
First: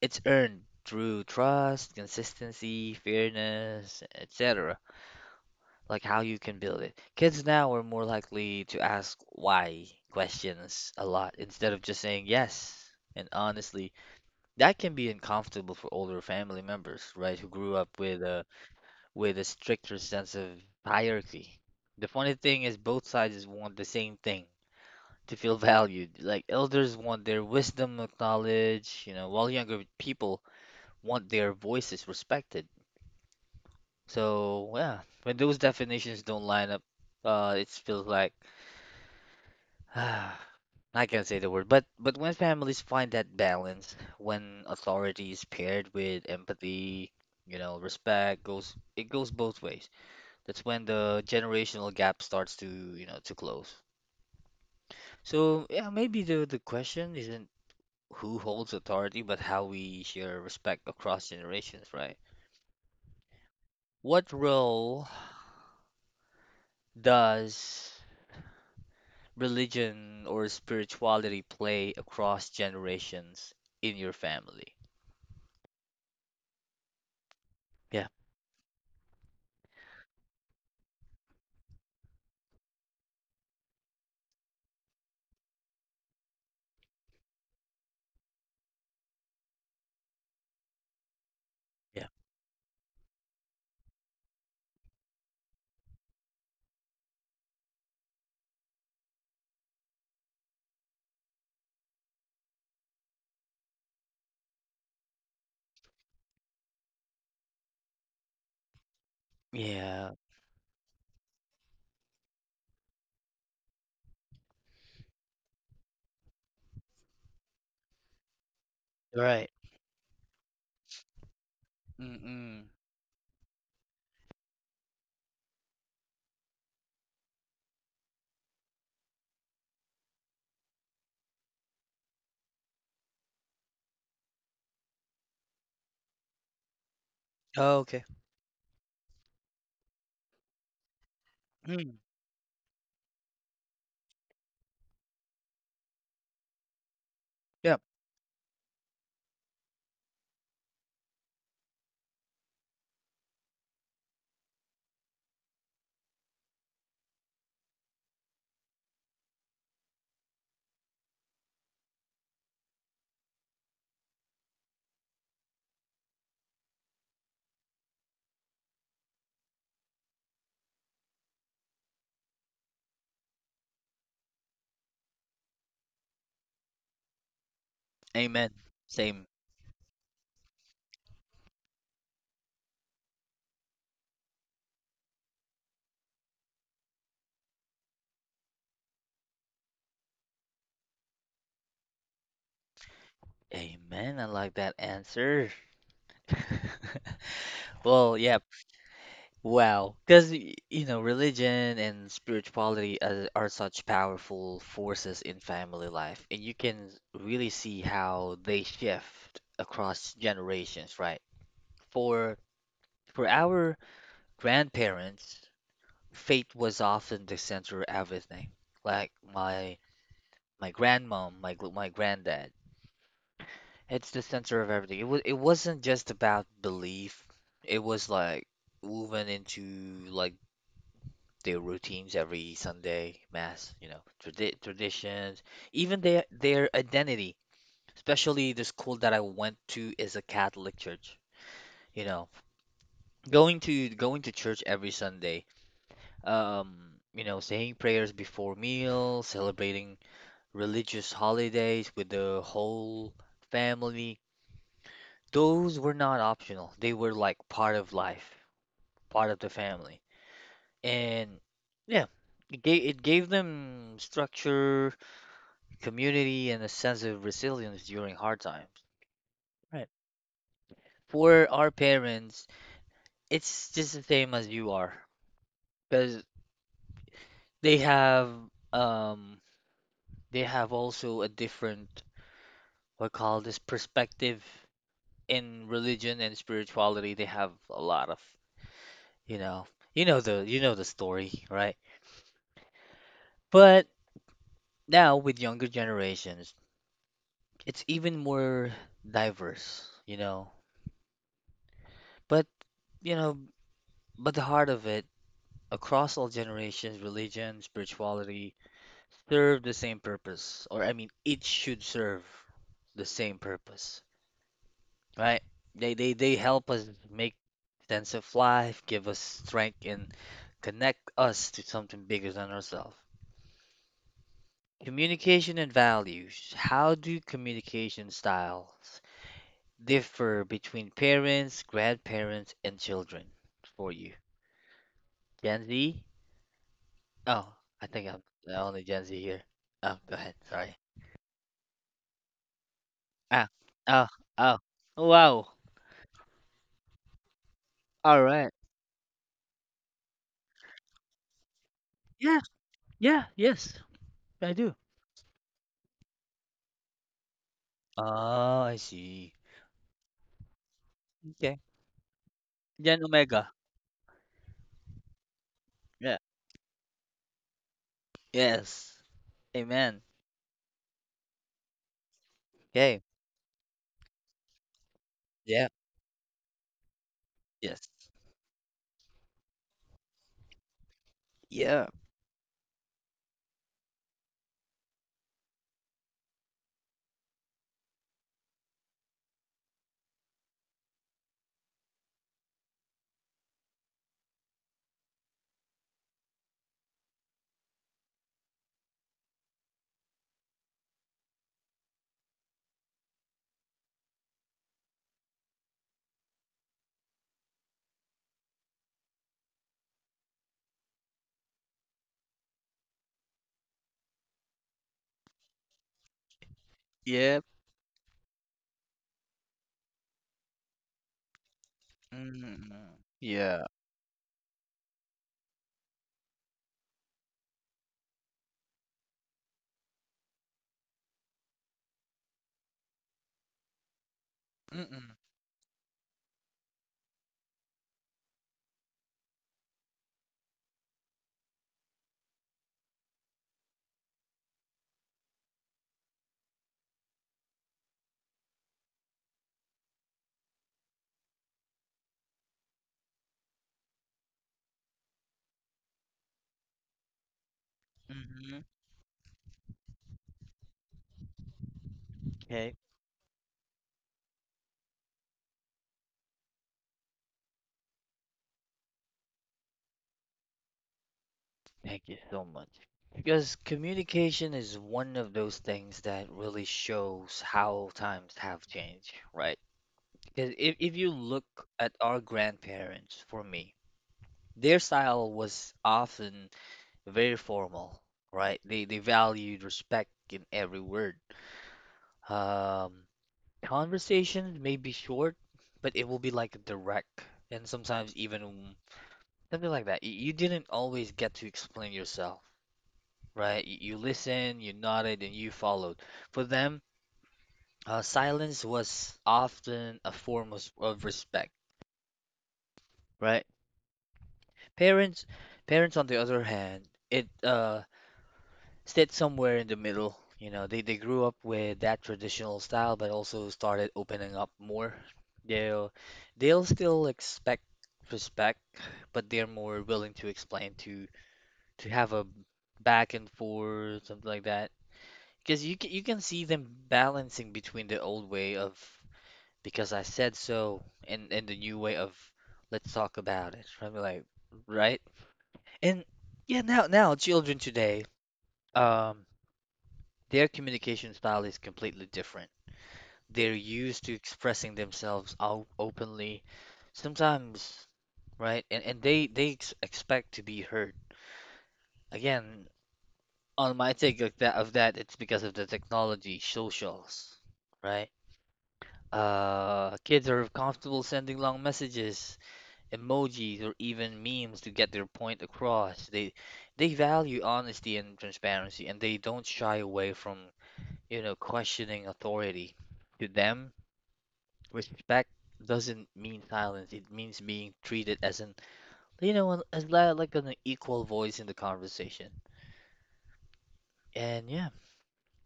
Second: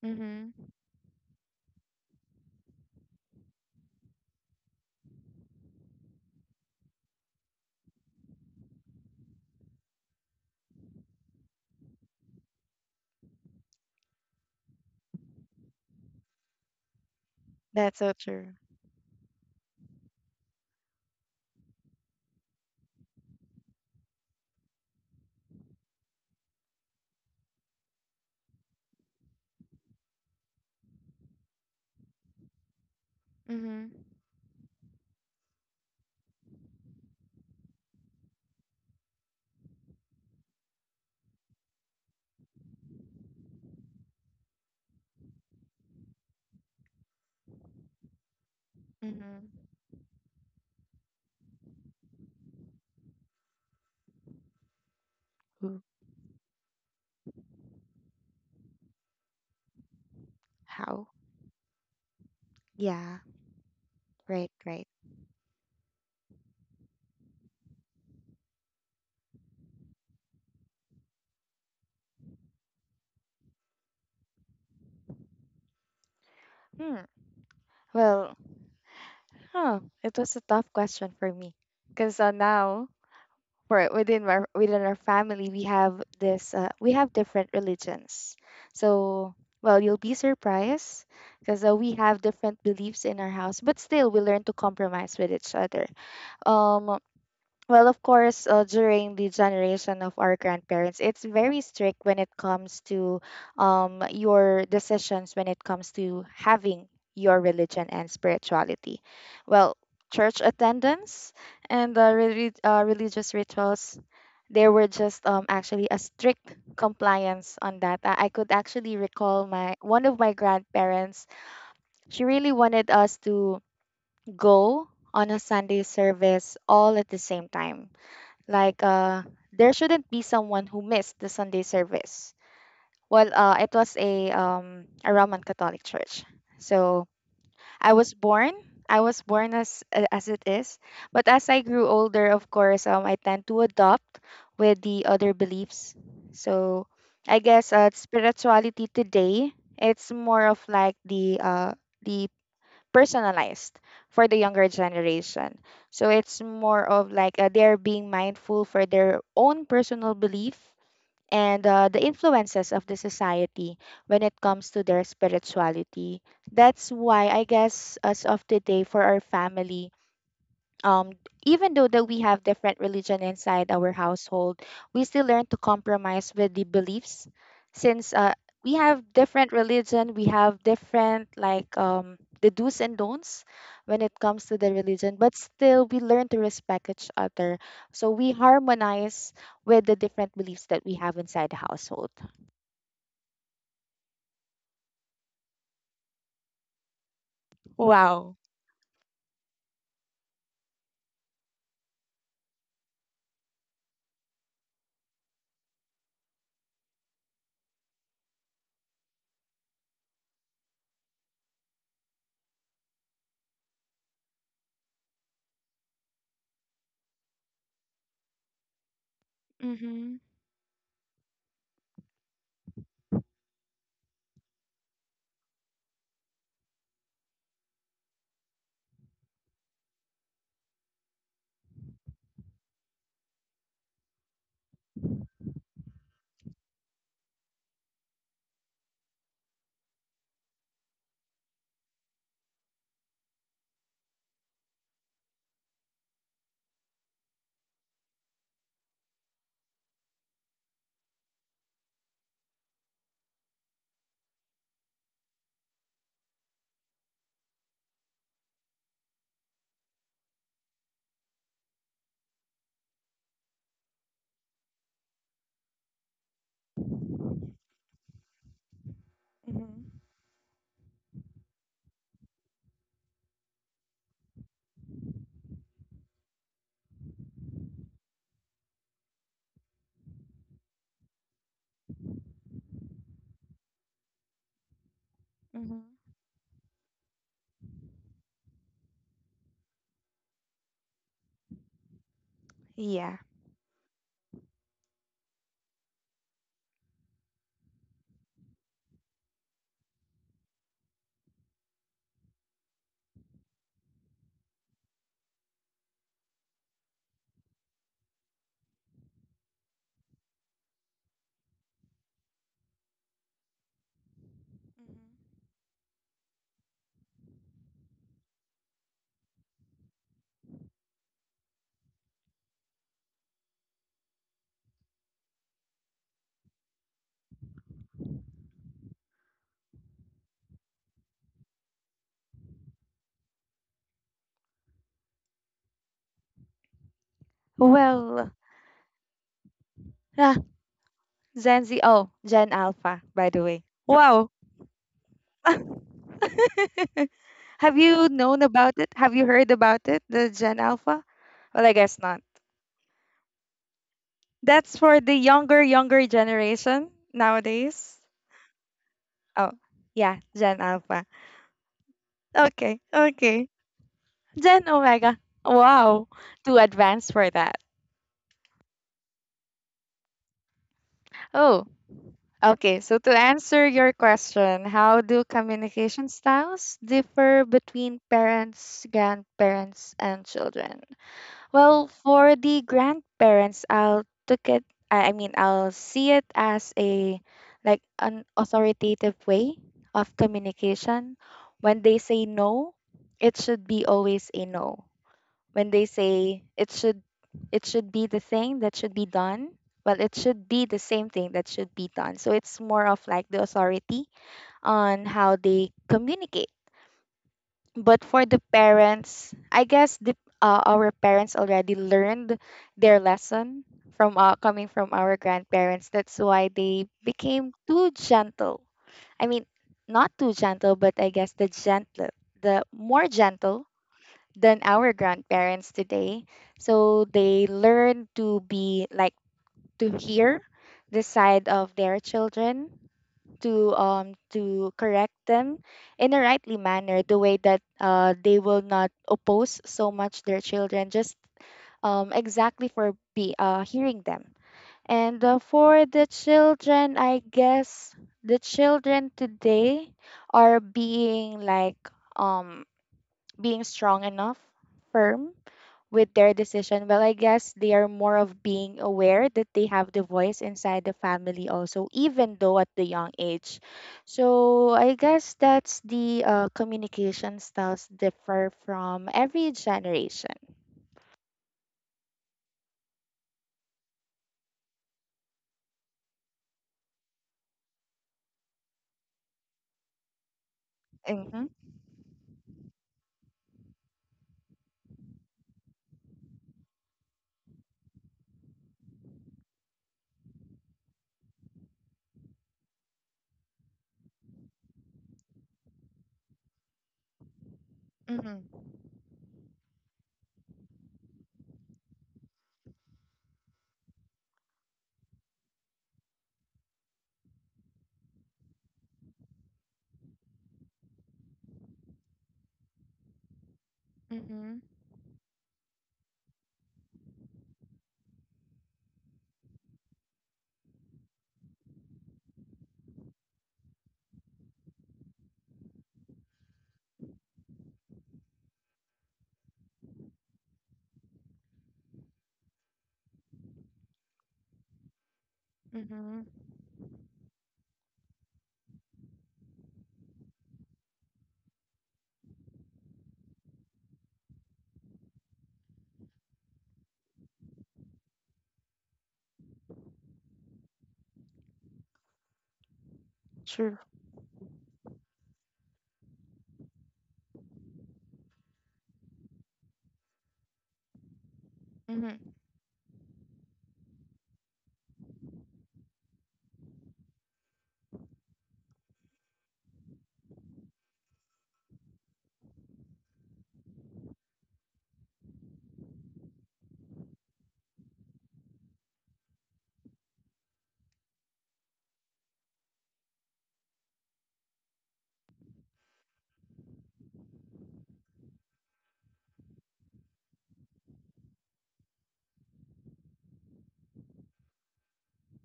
Speaker 1: It's
Speaker 2: Mhm.
Speaker 1: earned through trust, consistency, fairness, etc. like how you can build it. Kids now are more likely to ask why questions a lot instead of just saying yes. And honestly, that can be uncomfortable for older family members, right, who grew up
Speaker 2: That's so
Speaker 1: with a
Speaker 2: true.
Speaker 1: with a stricter sense of hierarchy. The funny thing is both sides want the same thing, to feel valued. Like elders want their wisdom acknowledged, while younger people want their voices respected.
Speaker 2: Mhm.
Speaker 1: So, yeah, when those definitions don't line up, it feels like Ah, I can't say the word, but when families find that balance, when authority is paired with empathy, respect goes it goes
Speaker 2: Mhm.
Speaker 1: both ways. That's when the generational gap starts to close. So
Speaker 2: Who?
Speaker 1: yeah, maybe the question isn't who holds authority, but how we share respect
Speaker 2: How?
Speaker 1: across generations, right?
Speaker 2: Yeah.
Speaker 1: What
Speaker 2: Right. Right.
Speaker 1: role does religion or spirituality play across generations in your family?
Speaker 2: Hmm.
Speaker 1: Yeah.
Speaker 2: Well. Huh. It was a tough question for me, because now, for within our family we have this, we have different religions. So, well, you'll be surprised because we have different beliefs in our house, but still we learn to compromise with each other. Um. Well, of course, during the generation of our grandparents, it's very strict when it comes to your decisions when it comes to having your religion and spirituality. Well,
Speaker 1: Yeah,
Speaker 2: church attendance and religious rituals, there were just actually a strict compliance on that. I could actually recall
Speaker 1: right.
Speaker 2: my one of my grandparents. She really
Speaker 1: Mm-mm.
Speaker 2: wanted us to go on a Sunday service all at the same time, like, there shouldn't be someone who missed the Sunday service. Well, it was a, Roman Catholic church. So
Speaker 1: Oh,
Speaker 2: I
Speaker 1: okay.
Speaker 2: was born. I was born as it is, but as I grew
Speaker 1: Mm,
Speaker 2: older, of course, I tend to adopt with the other beliefs. So I guess
Speaker 1: yep.
Speaker 2: spirituality today, it's more of like the personalized for the younger generation. So it's more of like they're being mindful for their own personal belief, and the influences of the society when it comes to their spirituality. That's why I guess as of today, for our family, um, even though that we have different religion inside our household, we still learn to compromise with the beliefs, since
Speaker 1: Amen.
Speaker 2: we have
Speaker 1: Same.
Speaker 2: different religion, we have different, like, the do's and don'ts when it comes to the religion, but still we learn to respect each other. So we harmonize with the different beliefs that we have inside the household.
Speaker 1: Amen. I like that answer. Well,
Speaker 2: Wow.
Speaker 1: yeah. Wow. Because, religion and spirituality are such powerful forces in family life, and you can really see how they shift across generations, right? For for our grandparents, faith was often the center of everything. Like my
Speaker 2: Mm-hmm.
Speaker 1: my grandmom, my granddad. It's the center of everything. It wasn't just about belief. It was like woven into like their routines every Sunday mass, traditions, even their identity. Especially the school that I went to is a Catholic church. You know, going to church every Sunday. Um, saying prayers before meals, celebrating religious holidays with the whole family. Those were not optional. They were like part of life, part of the family. And yeah, it gave them structure, community, and a sense of resilience during hard times. Right.
Speaker 2: Mm-hmm.
Speaker 1: For our parents, it's just the same as you are, because they have um they have also a different what call this perspective in
Speaker 2: Mm-hmm.
Speaker 1: religion and spirituality. They have a lot of you know you know the story, right?
Speaker 2: Yeah.
Speaker 1: But now, with younger generations, it's even more diverse, you know. But, you know, but the heart of it, across all generations, religion, spirituality serve the same purpose, or I mean, it should serve the same purpose, right? They help us make sense of life, give us strength, and connect us to something bigger than ourselves. Communication and values. How do communication styles differ between parents, grandparents, and children for you? Gen Z? Oh,
Speaker 2: Mhm.
Speaker 1: I think I'm
Speaker 2: Well,
Speaker 1: the only Gen Z here. Oh, go ahead. Sorry.
Speaker 2: Gen Z. Oh, Gen Alpha, by the
Speaker 1: Ah,
Speaker 2: way.
Speaker 1: oh,
Speaker 2: Wow.
Speaker 1: oh, wow.
Speaker 2: Have you
Speaker 1: All
Speaker 2: known
Speaker 1: right.
Speaker 2: about it? Have you heard about it, the Gen Alpha? Well, I guess not.
Speaker 1: Yeah, yeah, yes, I do.
Speaker 2: That's for the younger, younger generation nowadays.
Speaker 1: Oh, I see.
Speaker 2: Oh, yeah, Gen Alpha.
Speaker 1: Okay.
Speaker 2: Okay,
Speaker 1: Gen
Speaker 2: okay.
Speaker 1: Omega.
Speaker 2: Gen Omega. Wow,
Speaker 1: Yeah.
Speaker 2: too advanced for that.
Speaker 1: Yes. Amen.
Speaker 2: Oh, okay. So
Speaker 1: Okay.
Speaker 2: to answer your question, how do
Speaker 1: Yeah.
Speaker 2: communication styles differ
Speaker 1: Yes.
Speaker 2: between parents, grandparents, and children? Well,
Speaker 1: Yeah.
Speaker 2: for the grandparents, I'll took it. I mean, I'll see it as a, like, an authoritative way of communication. When they say no, it should be always a no. When they say it should be the thing that should be done. Well, it should be the same thing that should be done. So it's more of like the authority on how they communicate, but for the parents, I guess the our parents already learned their lesson from coming from our grandparents. That's why they
Speaker 1: Yeah.
Speaker 2: became too gentle. I mean, not too gentle, but I guess the gentle, the
Speaker 1: Mm-mm.
Speaker 2: more
Speaker 1: Yeah.
Speaker 2: gentle than our grandparents today. So they learn to be like to hear the side of their children, to to correct
Speaker 1: Mm-mm.
Speaker 2: them in a rightly manner, the way that they will not oppose so much their children, just exactly for be hearing them. And for the children, I guess the children today are being like, um being strong enough, firm with their decision. Well, I guess they are more of
Speaker 1: Mm-hmm.
Speaker 2: being aware that they have the voice inside the family also, even though at
Speaker 1: Okay.
Speaker 2: the young age. So I guess that's the communication styles differ from every generation.
Speaker 1: Thank you so much. Because communication is one of those things that really shows how times have changed, right? Because if you look
Speaker 2: Mm-hmm.
Speaker 1: at our grandparents, for me, their style was often very formal, right? They valued respect in every word. Um, Conversations may be short, but it will be like direct and sometimes
Speaker 2: Mm-hmm.
Speaker 1: even something like that. You didn't always get to explain yourself, right? You listened, you nodded, and you followed. For them, silence was often a form of respect, right?
Speaker 2: Mm-hmm.
Speaker 1: Parents, parents, on the other hand, it stayed somewhere in the middle. You know, they grew up with that traditional style, but also started opening up more. They'll they'll still expect respect, but they're more willing to explain to have a back and forth, something like that. Because you can
Speaker 2: Mm-hmm.
Speaker 1: see them balancing between the old way of because I said so and the new way of let's talk about it. Right? Like, right? And yeah, now children today, um, their communication style is completely different. They're
Speaker 2: True.
Speaker 1: used to expressing themselves out openly, sometimes, right? And they ex expect to be heard.
Speaker 2: Mm-hmm.
Speaker 1: Again, on my take of that, it's because of the technology, socials, right? Kids are comfortable sending long messages, emojis, or even memes to get their point across. They value honesty and transparency, and they don't shy away from, you know, questioning authority. To them, respect doesn't mean silence. It means being treated as an, you know, like an equal voice in the conversation. And yeah,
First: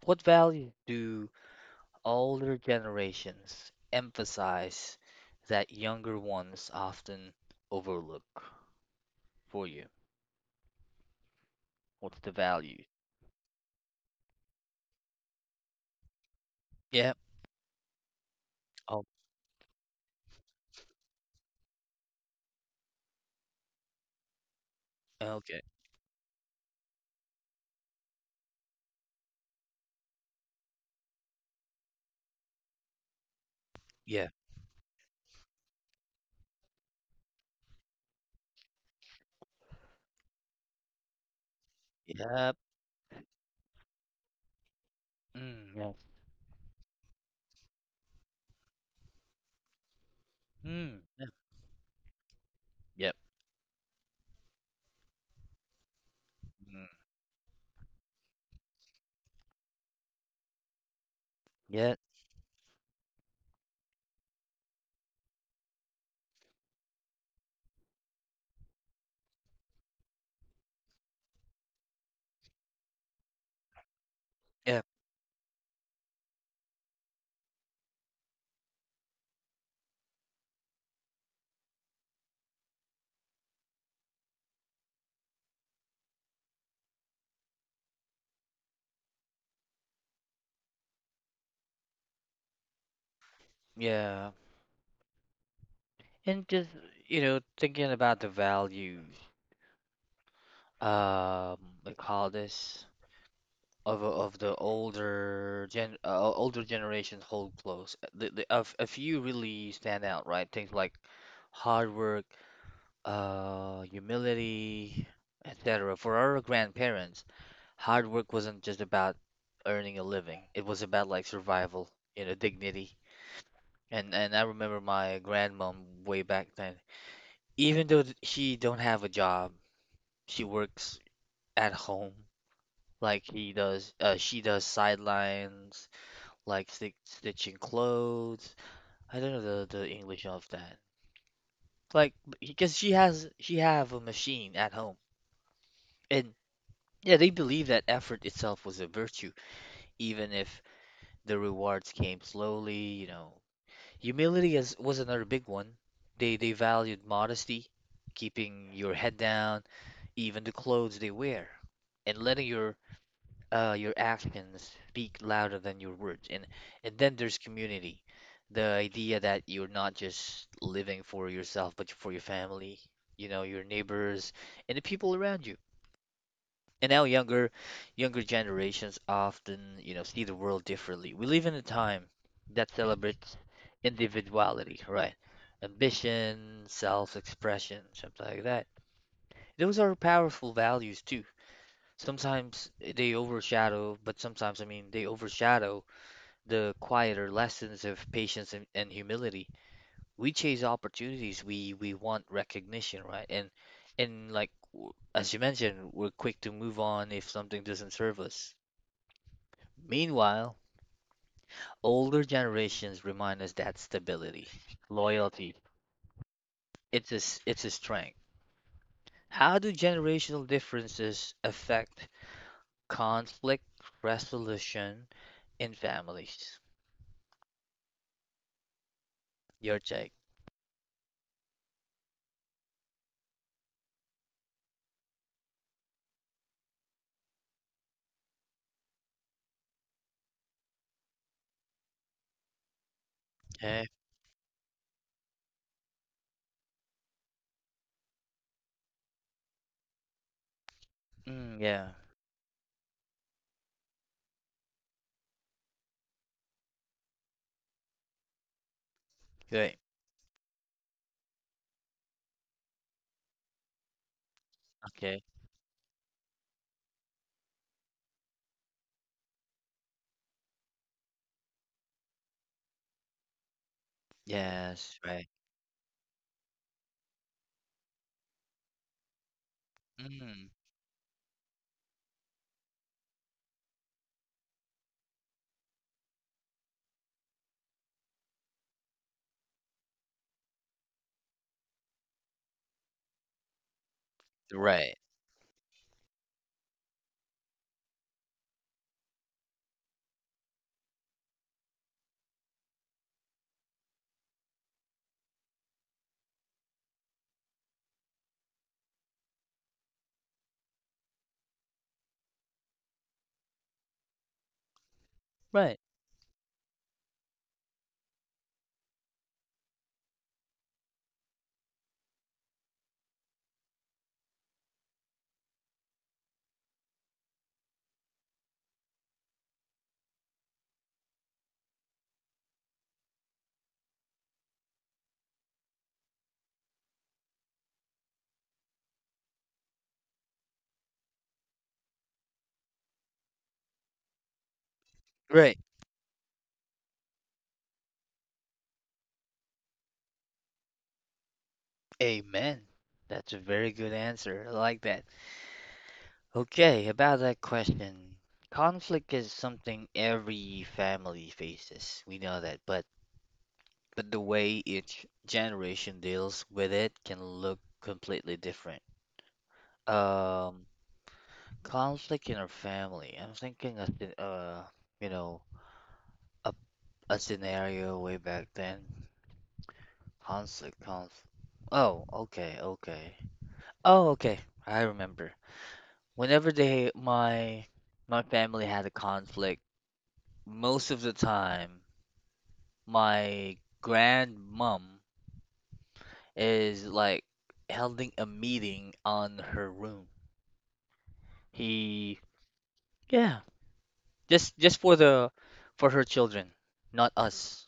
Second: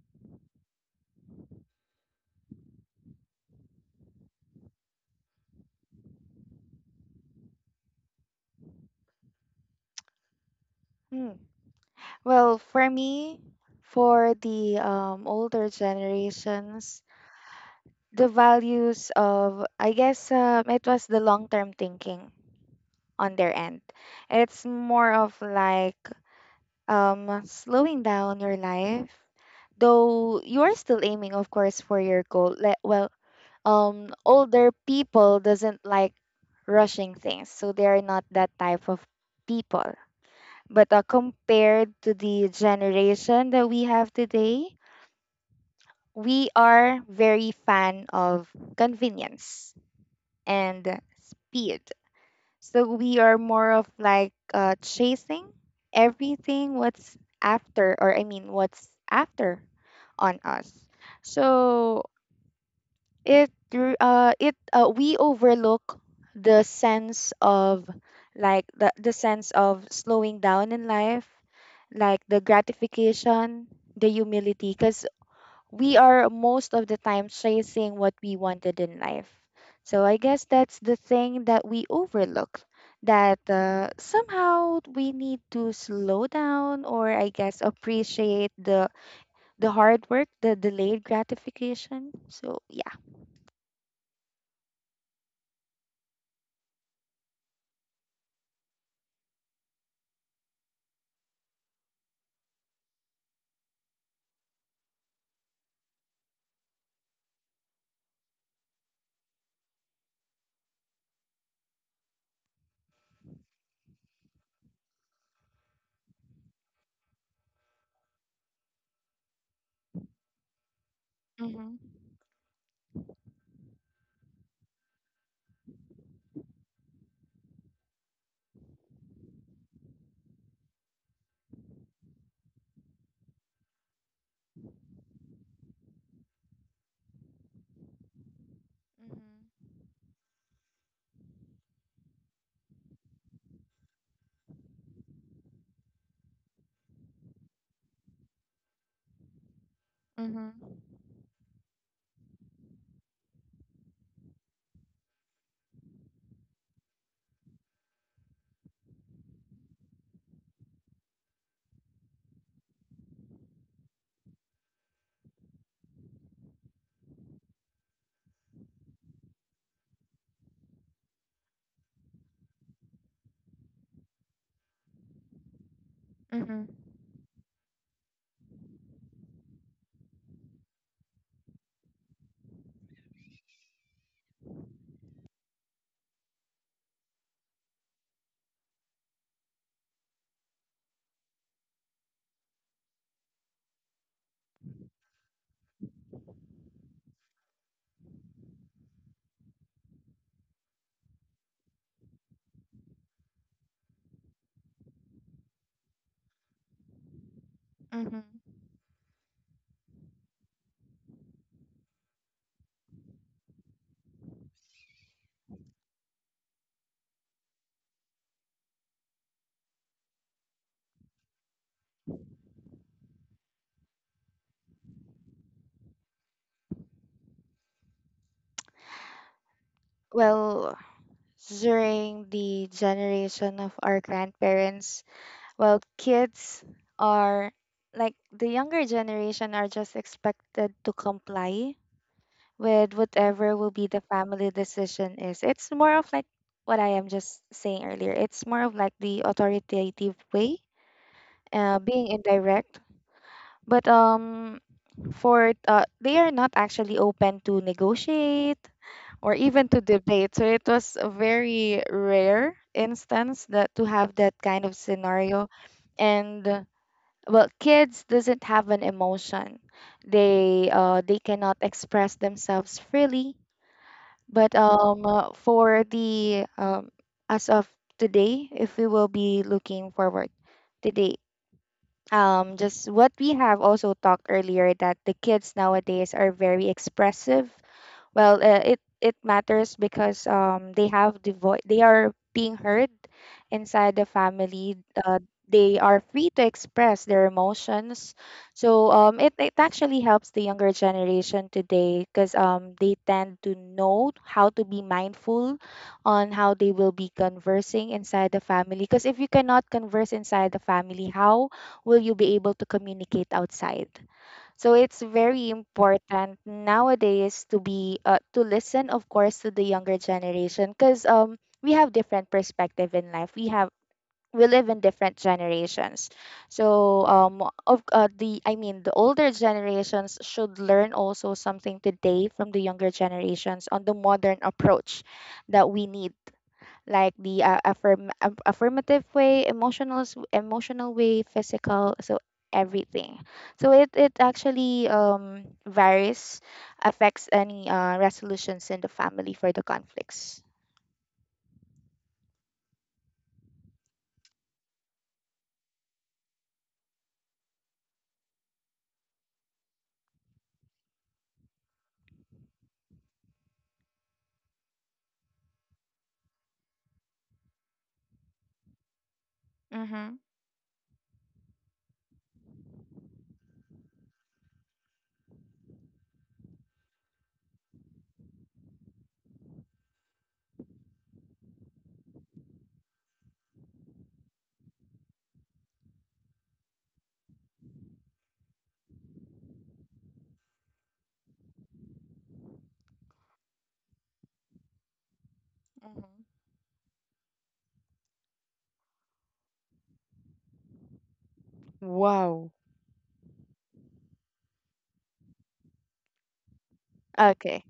Speaker 1: what value do older generations emphasize that younger ones often overlook for you?
Speaker 2: Hmm.
Speaker 1: What's the
Speaker 2: Well,
Speaker 1: value?
Speaker 2: for me, for the older generations,
Speaker 1: Yeah.
Speaker 2: the
Speaker 1: Oh,
Speaker 2: values of, I guess it was the long-term thinking on their end. It's more of
Speaker 1: okay.
Speaker 2: like slowing down your life, though you are still aiming, of course, for your goal. Le- Well,
Speaker 1: Yeah.
Speaker 2: older people doesn't like rushing things, so they are not that type of people. But compared to the
Speaker 1: Yep.
Speaker 2: generation that we have today,
Speaker 1: Mm, yeah.
Speaker 2: we are very fan of convenience and
Speaker 1: Mm, yeah.
Speaker 2: speed. So
Speaker 1: Yep.
Speaker 2: we are more of like chasing everything
Speaker 1: Mm,
Speaker 2: what's after, or I mean, what's after on us.
Speaker 1: yeah.
Speaker 2: So it r- it we overlook the sense of like the sense of slowing down in life, like the gratification, the humility,
Speaker 1: Yeah.
Speaker 2: because we are most of the time chasing what we wanted in life. So I guess that's the thing that we overlook, that somehow we need to slow down, or I guess appreciate the hard work, the delayed gratification. So yeah.
Speaker 1: Yeah. And just, you know, thinking about the value, um, they call this of the older generation hold close. A few really stand out, right? Things like hard work, humility, etc. For our grandparents, hard work wasn't just about earning a living. It was about like
Speaker 2: Mhm.
Speaker 1: survival, you know, dignity. And I remember my grandmom way back then. Even though she don't have a job, she works at home like he does. She does sidelines like stitching clothes. I don't know the English of that. Like because she have a machine at home. And yeah, they believe that effort itself was a virtue, even
Speaker 2: Mhm.
Speaker 1: if
Speaker 2: Mhm.
Speaker 1: the rewards came slowly, you know. Humility is, was another big one. They valued modesty, keeping your head down, even the clothes they wear, and letting your actions speak louder than your words. And then there's community, the idea that you're not just living for yourself, but for your family, you know, your neighbors and the people around you.
Speaker 2: Mhm.
Speaker 1: And now younger generations often, you know, see the world differently. We live in a time that celebrates individuality, right? Ambition, self-expression, something like that. Those are powerful values too. Sometimes they overshadow, but sometimes, I mean, they overshadow the quieter lessons of patience and humility. We chase opportunities, we want recognition, right? And as you mentioned, we're quick to move on if something doesn't serve
Speaker 2: Mhm.
Speaker 1: us. Meanwhile, older generations remind us that stability, loyalty, it's a strength. How do generational differences affect conflict resolution in families? Your check.
Speaker 2: Well, during the generation of our grandparents, well kids are like the younger generation are just expected to comply with whatever will be
Speaker 1: Okay.
Speaker 2: the family decision is. It's more of like what I am just saying earlier, it's more of like the authoritative way,
Speaker 1: Mm, yeah.
Speaker 2: being indirect. But for they are not actually open to negotiate or even
Speaker 1: Great.
Speaker 2: to debate, so it was a very rare instance that to have that kind of
Speaker 1: Okay.
Speaker 2: scenario. And well, kids doesn't have an emotion. They they cannot express themselves freely. But
Speaker 1: Yes. Right.
Speaker 2: for the as of today, if we will be looking forward
Speaker 1: Mm,
Speaker 2: today, just what we have also talked earlier, that the kids nowadays are very expressive. Well, it it matters because they have the voice, they are being heard inside the family.
Speaker 1: right.
Speaker 2: uh, they are free to express their emotions. So it actually helps the younger generation today, because they tend to know how to be mindful on how they will be conversing inside the family, because if you cannot converse inside the family, how will you be able to communicate outside? So it's very
Speaker 1: Right.
Speaker 2: important nowadays to be to listen, of course, to the younger generation, because we have different perspective in life. We have, we live in different generations. So of the I mean the older generations should learn also something today from the younger generations on the modern approach that we need, like the affirmative way, emotional way, physical, so everything. So it actually
Speaker 1: Right.
Speaker 2: varies, affects any resolutions in the family for the conflicts.
Speaker 1: Amen. That's a very good answer. I like that. Okay. About that question. Conflict is something every family faces. We know that, but the way each generation deals with it can look completely different.
Speaker 2: Mm-hmm.
Speaker 1: Um, conflict in our family. I'm thinking of the, you know, a, a scenario way back then. Conflict, conflict. Oh, okay, okay. Oh, okay. I remember. Whenever they my family had a conflict, most of the time my grandmom
Speaker 2: Mm-hmm.
Speaker 1: is like holding a meeting on her room. He
Speaker 2: Wow.
Speaker 1: yeah, just for the for her children, not
Speaker 2: Okay.
Speaker 1: us.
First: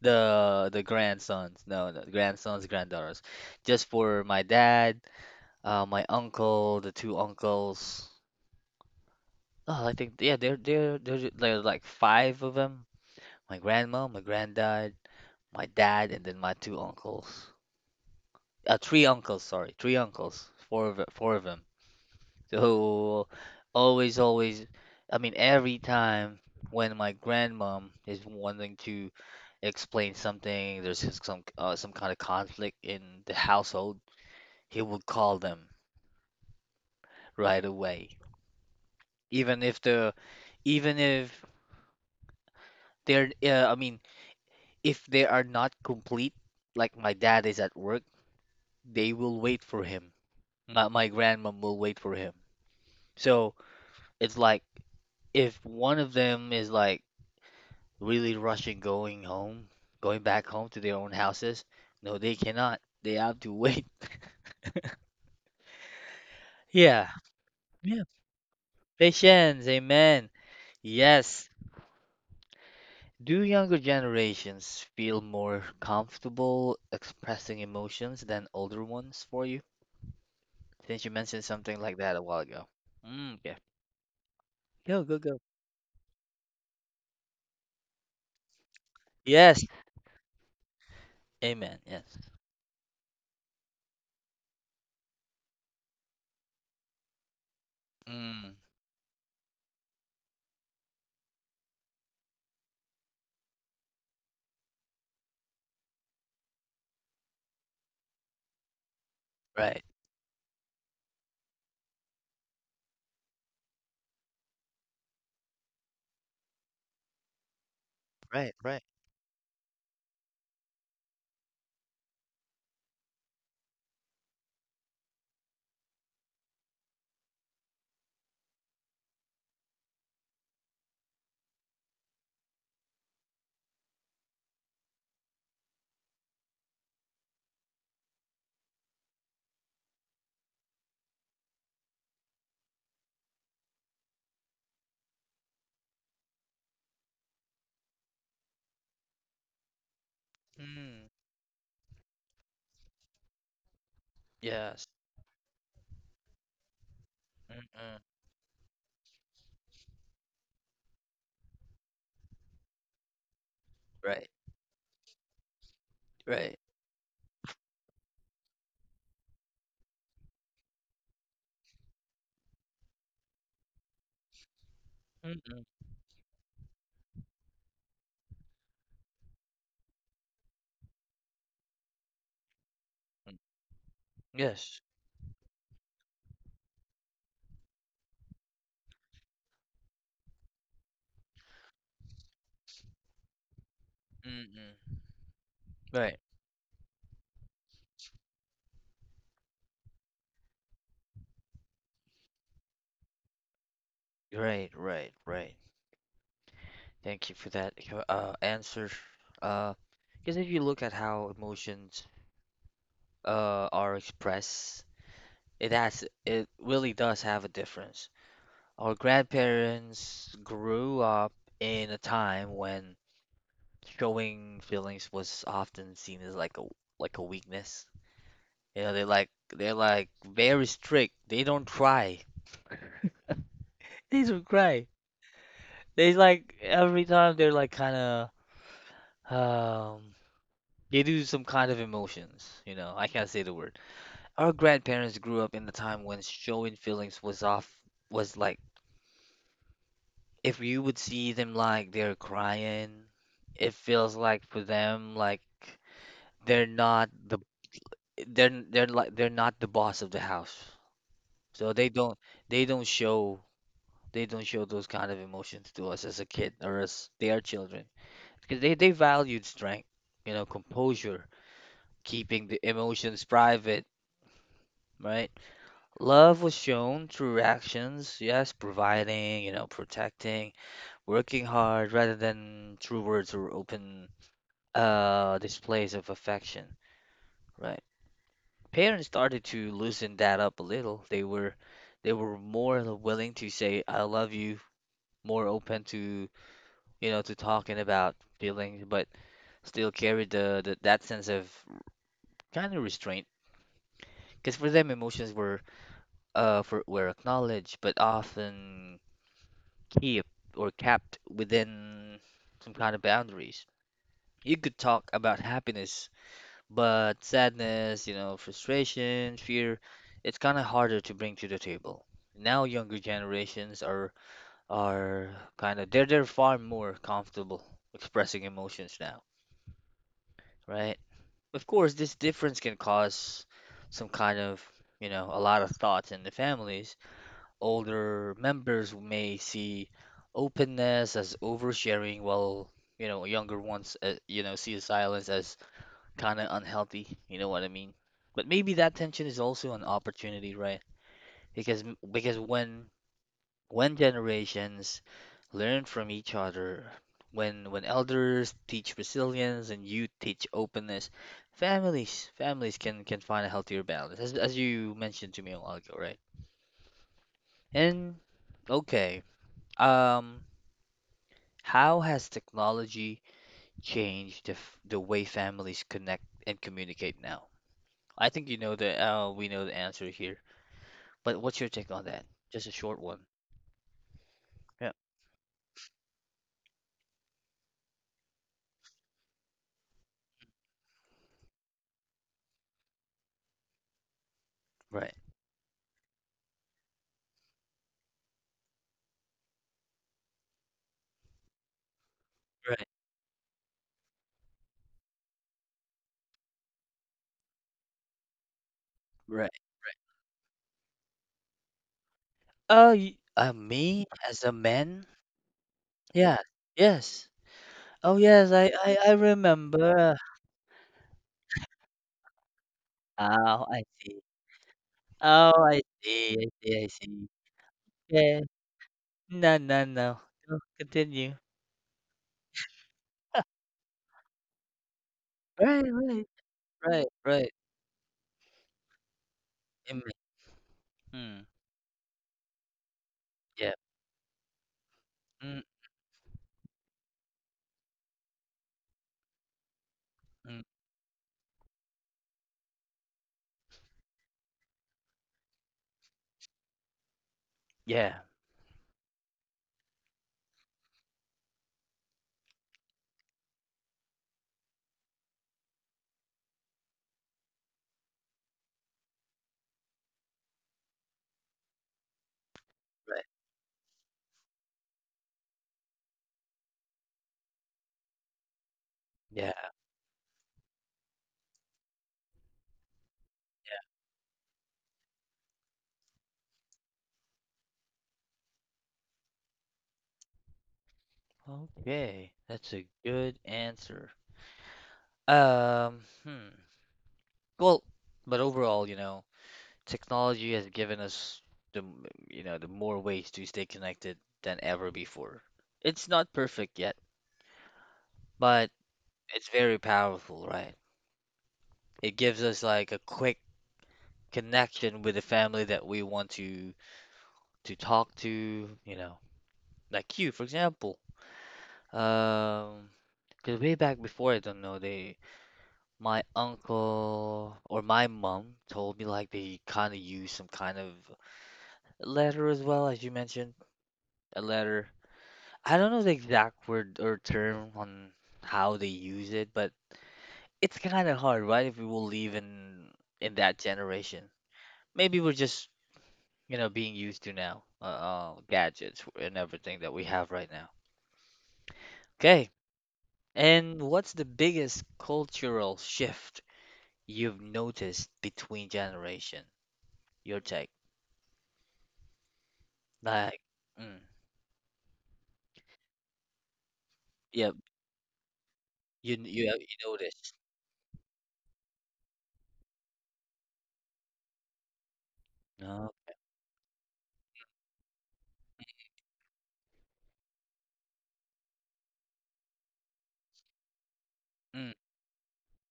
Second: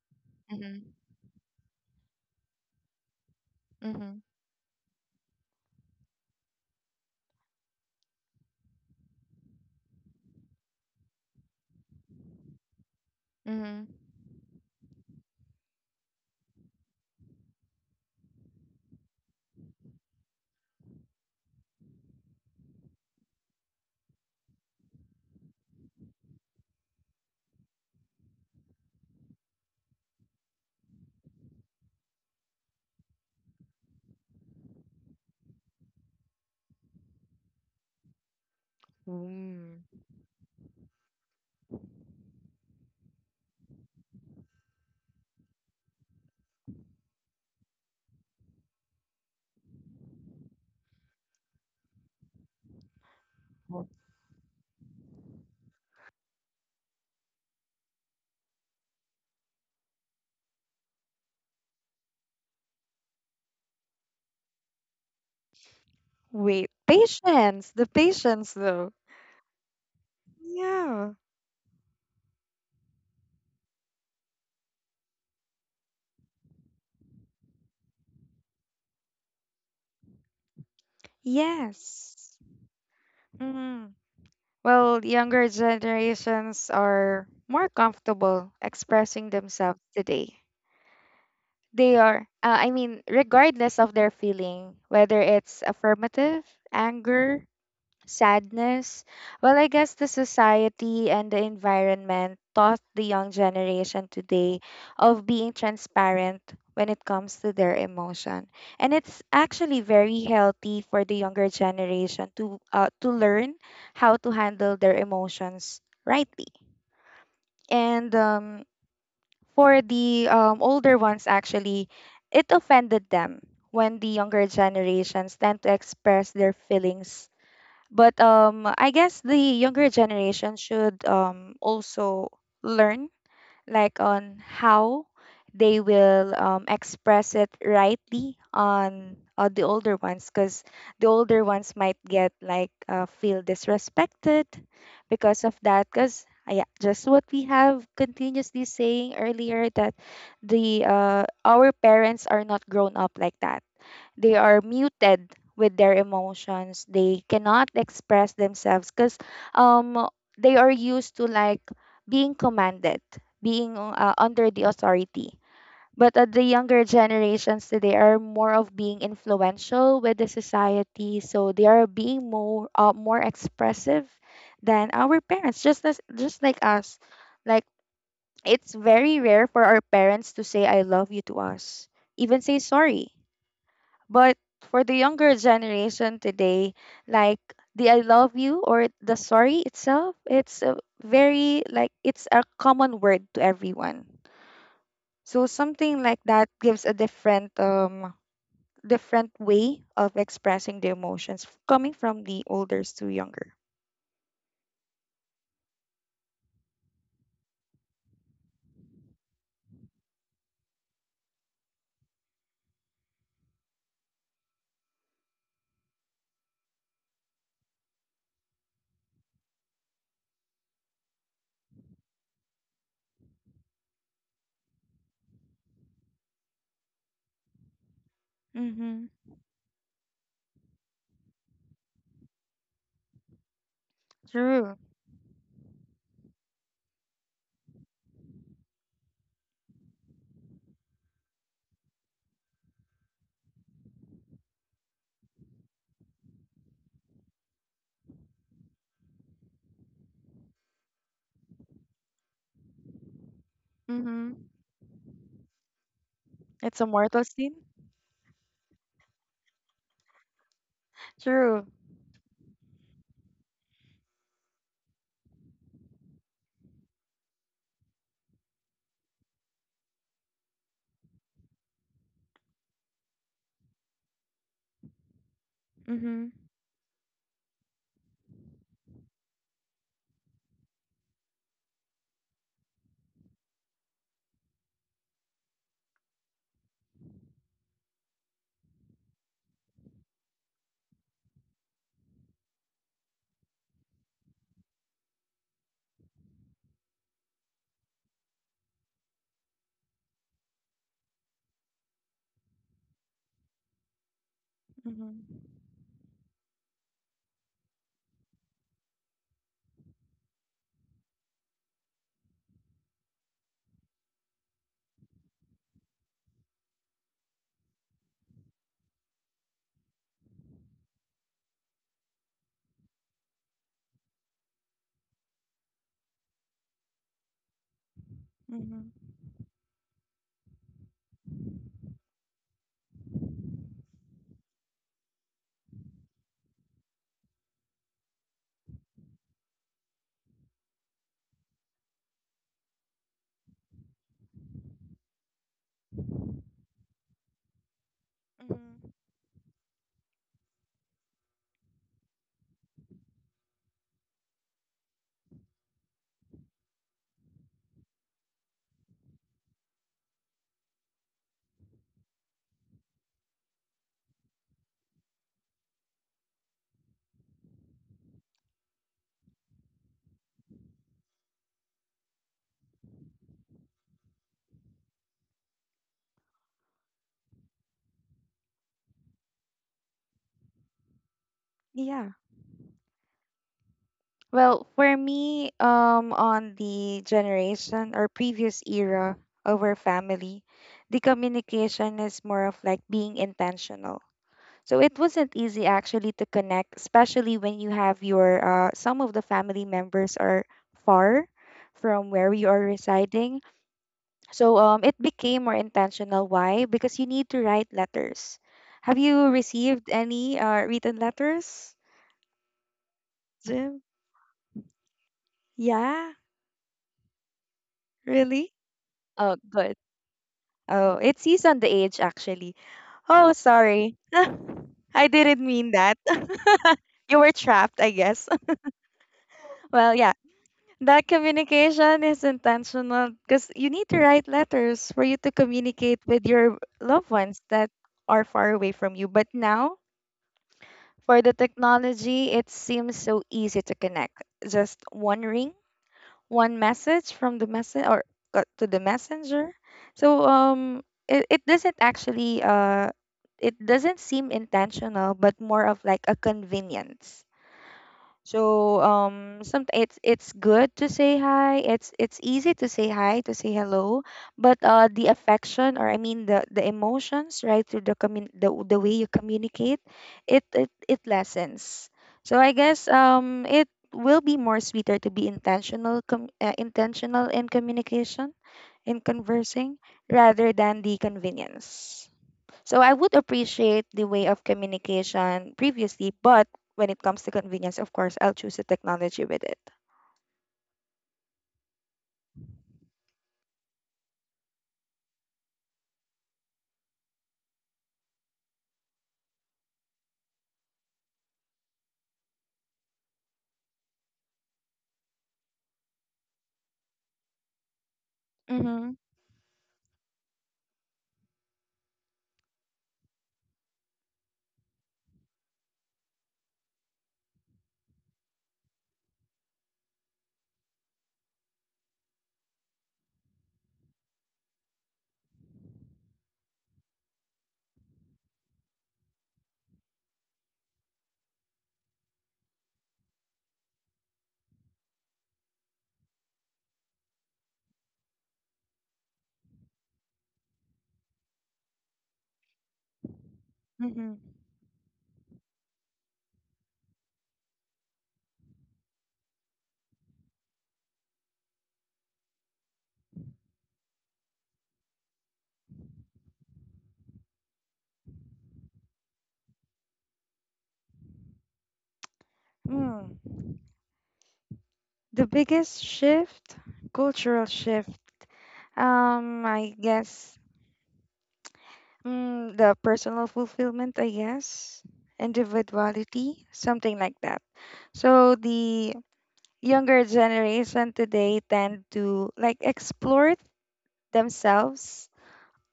Speaker 2: Mm-hmm.
Speaker 1: The grandsons, no, no, grandsons, granddaughters. Just
Speaker 2: Mm-hmm.
Speaker 1: for my dad, my uncle, the two uncles. Oh, I think yeah, there's like five of them. My
Speaker 2: Mm-hmm.
Speaker 1: grandma, my granddad, my dad, and then my two uncles. Three uncles, sorry, three uncles. Four of them. So always, always. I mean, every time when my grandmom is wanting to explain something, there's just some kind of conflict in the household. He would call them right away, even
Speaker 2: Mm.
Speaker 1: if the even if they're I mean if they are not complete, like my dad is at work, they will wait for him. My grandmom will wait for him. So
Speaker 2: Oh.
Speaker 1: it's like if one of them is like really rushing going home, going back home to their own houses, no, they cannot. They have to wait.
Speaker 2: Wait,
Speaker 1: Yeah,
Speaker 2: patience. The
Speaker 1: yeah.
Speaker 2: patience, though.
Speaker 1: Patience, amen.
Speaker 2: Yeah.
Speaker 1: Yes. Do younger generations feel more comfortable expressing emotions than older ones for you? Didn't you mention something like that a
Speaker 2: Yes.
Speaker 1: while ago? Mm, yeah.
Speaker 2: Mm-hmm. Well,
Speaker 1: Go, go, go.
Speaker 2: younger generations are more comfortable expressing
Speaker 1: Yes.
Speaker 2: themselves today.
Speaker 1: Amen.
Speaker 2: They are,
Speaker 1: Yes.
Speaker 2: I mean, regardless of their feeling, whether it's affirmative, anger,
Speaker 1: Mm,
Speaker 2: sadness. Well, I guess the society and the environment taught the young generation today of being transparent when it comes to their emotion. And it's actually
Speaker 1: right.
Speaker 2: very healthy for the younger generation to learn how to handle their emotions rightly. And
Speaker 1: Right. Right.
Speaker 2: for the older ones, actually, it offended them when the younger generations tend to express their feelings. But I guess the younger generation should also learn like on how they will express it rightly on the older ones, because the older ones might get like feel disrespected because of that, because yeah, just what we have continuously saying earlier, that the
Speaker 1: Mm,
Speaker 2: our parents are not grown up like that. They are
Speaker 1: yes.
Speaker 2: muted with their emotions. They cannot
Speaker 1: Mm-mm.
Speaker 2: express themselves because um they are used to like being commanded, being
Speaker 1: Right.
Speaker 2: under the authority. But the
Speaker 1: Right.
Speaker 2: younger generations today are more of being influential with the society, so they are being more more expressive than our parents,
Speaker 1: Mm-mm.
Speaker 2: just as just like us. Like, it's very rare for our parents to say I love you to us, even say sorry.
Speaker 1: mm,
Speaker 2: But
Speaker 1: Yes.
Speaker 2: for the younger generation today, like the I love you or the sorry itself, it's a very like it's a common word to everyone.
Speaker 1: Mm-mm.
Speaker 2: So something
Speaker 1: Right.
Speaker 2: like that gives a different different way of expressing the emotions coming from the olders to younger.
Speaker 1: Right. Right. Right. Thank you for that answer. Uh, because if you look at how emotions are expressed, it really does have a difference. Our grandparents grew up in a time when showing feelings was often seen as like a weakness. You know,
Speaker 2: Mm-hmm.
Speaker 1: they're like very strict. They don't cry. They don't
Speaker 2: True.
Speaker 1: cry. They like every time they're like kind of um they do some kind of emotions, you know. I can't say the word. Our grandparents grew up in the time when showing feelings was like if you would see them like they're crying, it feels
Speaker 2: Mm-hmm.
Speaker 1: like for them like they're
Speaker 2: It's a
Speaker 1: not
Speaker 2: mortal
Speaker 1: the
Speaker 2: sin.
Speaker 1: they're not the boss of the house.
Speaker 2: True.
Speaker 1: So they don't show they don't show those kind of emotions to us as a kid or as their children because they valued strength, you know, composure, keeping the emotions private, right?
Speaker 2: Mm-hmm.
Speaker 1: Love was shown through actions, yes, providing, you know, protecting, working hard rather than through words or open displays of affection, right? Parents started to loosen that up a little. They were more willing to say I love you, more open to you know, to talking about feelings, but still carry the that sense of kind of restraint. Because for them, emotions
Speaker 2: Mm-hmm.
Speaker 1: were were acknowledged, but often kept or kept within some kind of boundaries. You could talk about happiness, but sadness, you know, frustration, fear, it's kind of harder to bring to the table. Now younger generations are are they're far more comfortable expressing emotions
Speaker 2: Mm-hmm.
Speaker 1: now, right? Of course, this difference can cause some kind of, you know, a lot of thoughts in the families. Older members may see openness as oversharing, while, you know, younger ones, you know, see silence as kind of unhealthy. You know what I mean? But maybe
Speaker 2: Mm-hmm.
Speaker 1: that tension is also an opportunity, right? Because because when generations learn from each other, when elders teach resilience and youth teach openness, families can find a healthier balance, as you mentioned to me a while ago, right? And okay, um, how has technology changed the way families connect and communicate now? I think you know the we know the answer here, but what's your take on
Speaker 2: Yeah.
Speaker 1: that? Just a short one.
Speaker 2: Well,
Speaker 1: Yeah.
Speaker 2: for me, on the generation or previous era of our family, the communication is more of like being intentional. So it
Speaker 1: Right,
Speaker 2: wasn't easy actually to connect, especially when you have your some of the family members are far from where you are
Speaker 1: right,
Speaker 2: residing. So it became more intentional. Why? Because you need to write letters. Have you
Speaker 1: right.
Speaker 2: received any written letters, Jim?
Speaker 1: Me as a man.
Speaker 2: Yeah,
Speaker 1: Yeah. Yes. Oh, yes,
Speaker 2: really?
Speaker 1: I
Speaker 2: Oh, good.
Speaker 1: remember.
Speaker 2: Oh, it sees on the age actually. Oh,
Speaker 1: Oh, I
Speaker 2: sorry.
Speaker 1: see.
Speaker 2: I didn't
Speaker 1: Oh,
Speaker 2: mean that.
Speaker 1: I
Speaker 2: You
Speaker 1: see.
Speaker 2: were trapped, I guess.
Speaker 1: Yeah.
Speaker 2: Well, yeah.
Speaker 1: No. No,
Speaker 2: That
Speaker 1: continue.
Speaker 2: communication is intentional because you need to write letters for you to
Speaker 1: Right,
Speaker 2: communicate with
Speaker 1: right.
Speaker 2: your
Speaker 1: Right,
Speaker 2: loved ones
Speaker 1: right.
Speaker 2: that are far away from you. But now,
Speaker 1: Mm,
Speaker 2: for the
Speaker 1: mm,
Speaker 2: technology, it seems so easy to
Speaker 1: yeah.
Speaker 2: connect. Just one ring,
Speaker 1: Mm,
Speaker 2: one message from the message or to the messenger. So
Speaker 1: mm,
Speaker 2: it, it doesn't actually it doesn't seem intentional, but more of like a convenience.
Speaker 1: yeah.
Speaker 2: So some, it's good to say hi. It's easy to say hi, to say hello, but the affection, or I mean the emotions right through the way you communicate, it lessens. So I guess
Speaker 1: Right.
Speaker 2: it will be more sweeter to be intentional, intentional in communication, in
Speaker 1: Yeah.
Speaker 2: conversing rather than the convenience. So I would appreciate the way of communication previously, but when it comes to convenience, of course, I'll choose the technology with it.
Speaker 1: Okay. That's a good answer. Hmm. Well, but overall, you know, technology has given us the, m- you know, the more ways to stay connected than ever before. It's not perfect yet, but
Speaker 2: Mm-hmm.
Speaker 1: it's very powerful, right? It gives us like a quick connection with the family that we want to talk to, you know. Like you, for example. Um, because way back before, I don't know, they my uncle or my mom told me like they kind of use some kind of letter as well, as you mentioned, a letter. I don't know the exact word or term on how they use it, but it's kind of hard, right? If we will live in that generation.
Speaker 2: Mm-hmm.
Speaker 1: Maybe we're just, you know, being used to now, gadgets and everything that we have right now. Okay. And what's the biggest cultural shift you've noticed between generation? Your take.
Speaker 2: Mm.
Speaker 1: Like, mm,
Speaker 2: The biggest shift, cultural
Speaker 1: yeah,
Speaker 2: shift.
Speaker 1: you
Speaker 2: I
Speaker 1: noticed.
Speaker 2: guess, the personal fulfillment, I guess,
Speaker 1: No.
Speaker 2: individuality, something like that. So the younger generation today tend to like explore
Speaker 1: Mm,
Speaker 2: themselves,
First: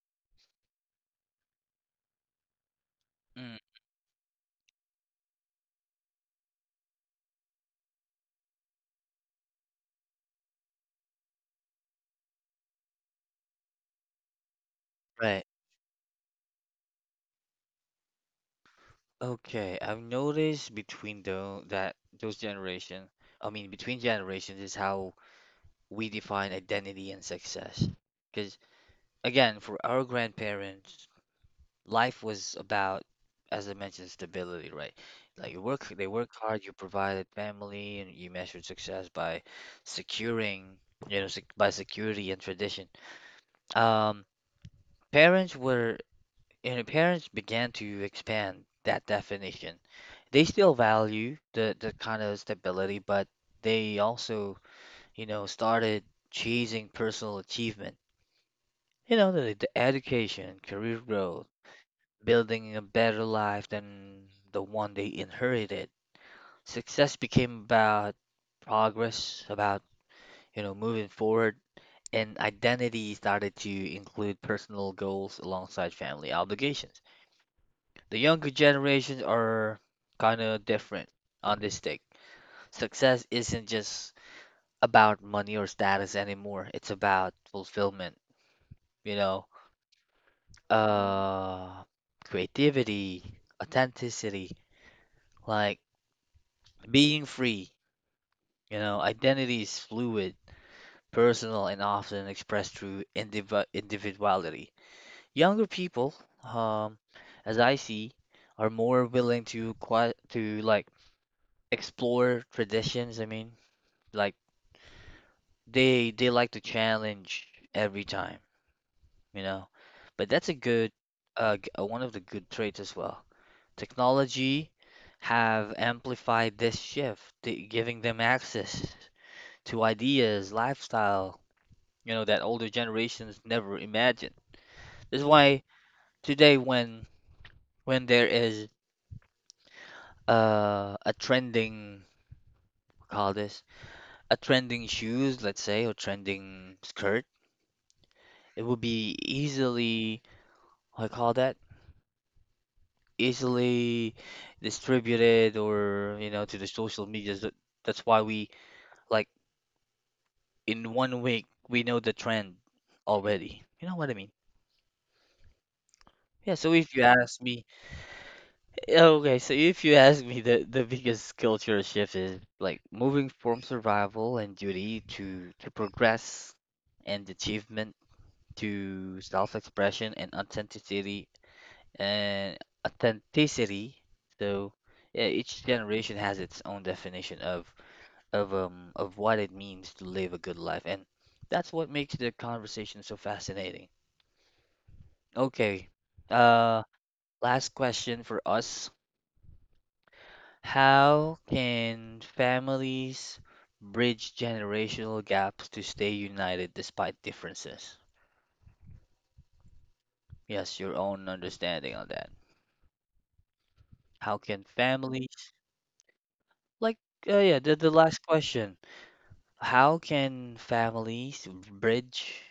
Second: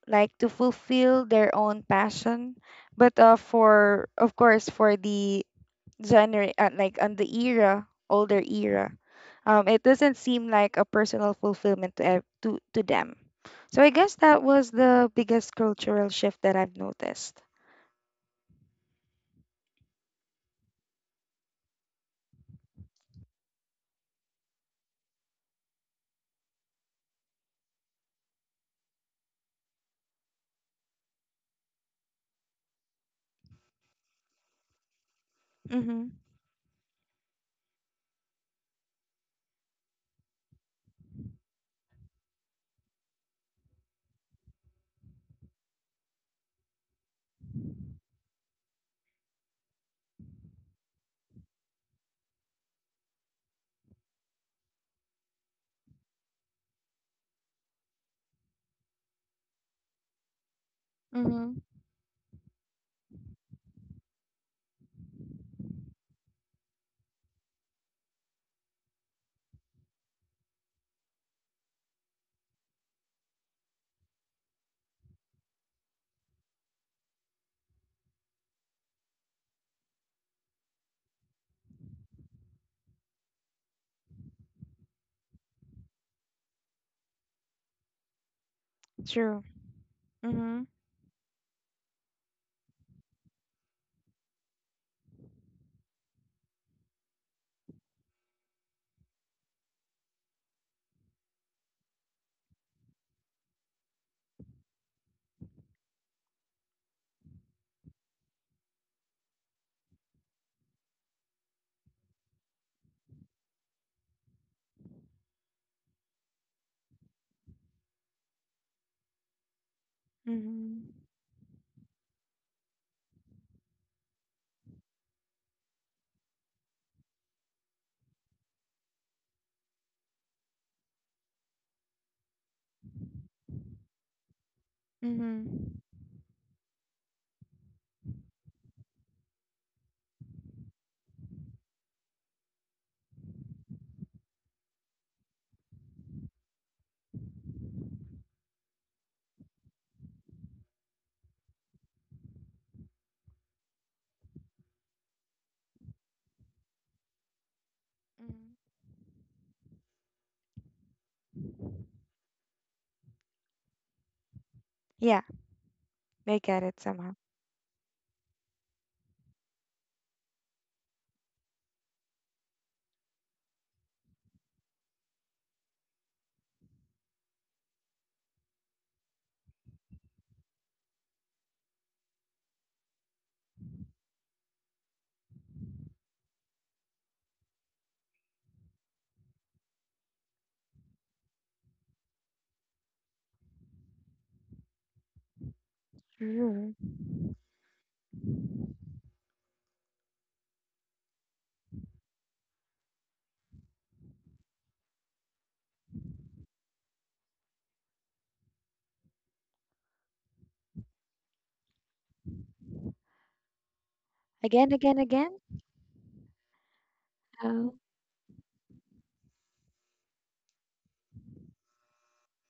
Speaker 2: like to fulfill their own passion. But
Speaker 1: mm,
Speaker 2: for of course for the gener like on the era, older era, it doesn't seem like a personal fulfillment to, to them. So I guess that was the
Speaker 1: right.
Speaker 2: biggest cultural shift that I've noticed.
Speaker 1: Okay. I've noticed between the that those generation. I mean, between generations is how we define identity and success. Because again, for our grandparents, life was about, as I mentioned, stability, right? Like they
Speaker 2: Mhm.
Speaker 1: work hard, you provided family, and you measured success by securing, you know, sec by security and tradition. Um, parents were, you know, parents began to expand that definition. They still value the kind of stability, but they also, you know, started chasing personal achievement. You know, the education, career growth
Speaker 2: Mhm.
Speaker 1: building a better life than the one they inherited. Success became about progress, about, you know, moving forward, and identity started to include personal goals alongside family obligations. The younger generations are kind of different on this take. Success isn't just about money or status anymore. It's about fulfillment, you
Speaker 2: True.
Speaker 1: know,
Speaker 2: Mhm.
Speaker 1: uh, creativity, authenticity, like being free. You know, identity is fluid, personal, and often expressed through individuality. Younger people, um, as I see, are more willing to like explore traditions. I mean, like they like to challenge every time, you know. But that's a good
Speaker 2: Mhm.
Speaker 1: one of the good traits as well. Technology have amplified this shift, giving them access to ideas, lifestyle, you know, that older generations never imagined. That's why
Speaker 2: Mhm.
Speaker 1: today when there is a trending, call this, a trending shoes, let's say, or trending skirt, it would be easily, I call that, easily distributed or, you know, to the social medias. That's why
Speaker 2: Mhm.
Speaker 1: we like in 1 week we know the trend already. You know what I mean?
Speaker 2: Yeah, I
Speaker 1: Yeah,
Speaker 2: get
Speaker 1: so
Speaker 2: it
Speaker 1: if you
Speaker 2: somehow.
Speaker 1: ask me, Okay, so if you ask me, the biggest culture shift is like moving from survival and duty to progress and achievement to self-expression and and authenticity. So yeah, each generation has its own definition of what it means to live a good life, and that's what makes the conversation so fascinating. Okay,
Speaker 2: True.
Speaker 1: uh, last question for us. How can families bridge generational gaps to stay united despite differences? Yes, your own understanding on that. How can
Speaker 2: Again, again, again.
Speaker 1: families, like, yeah,
Speaker 2: Oh.
Speaker 1: the last question. How can families bridge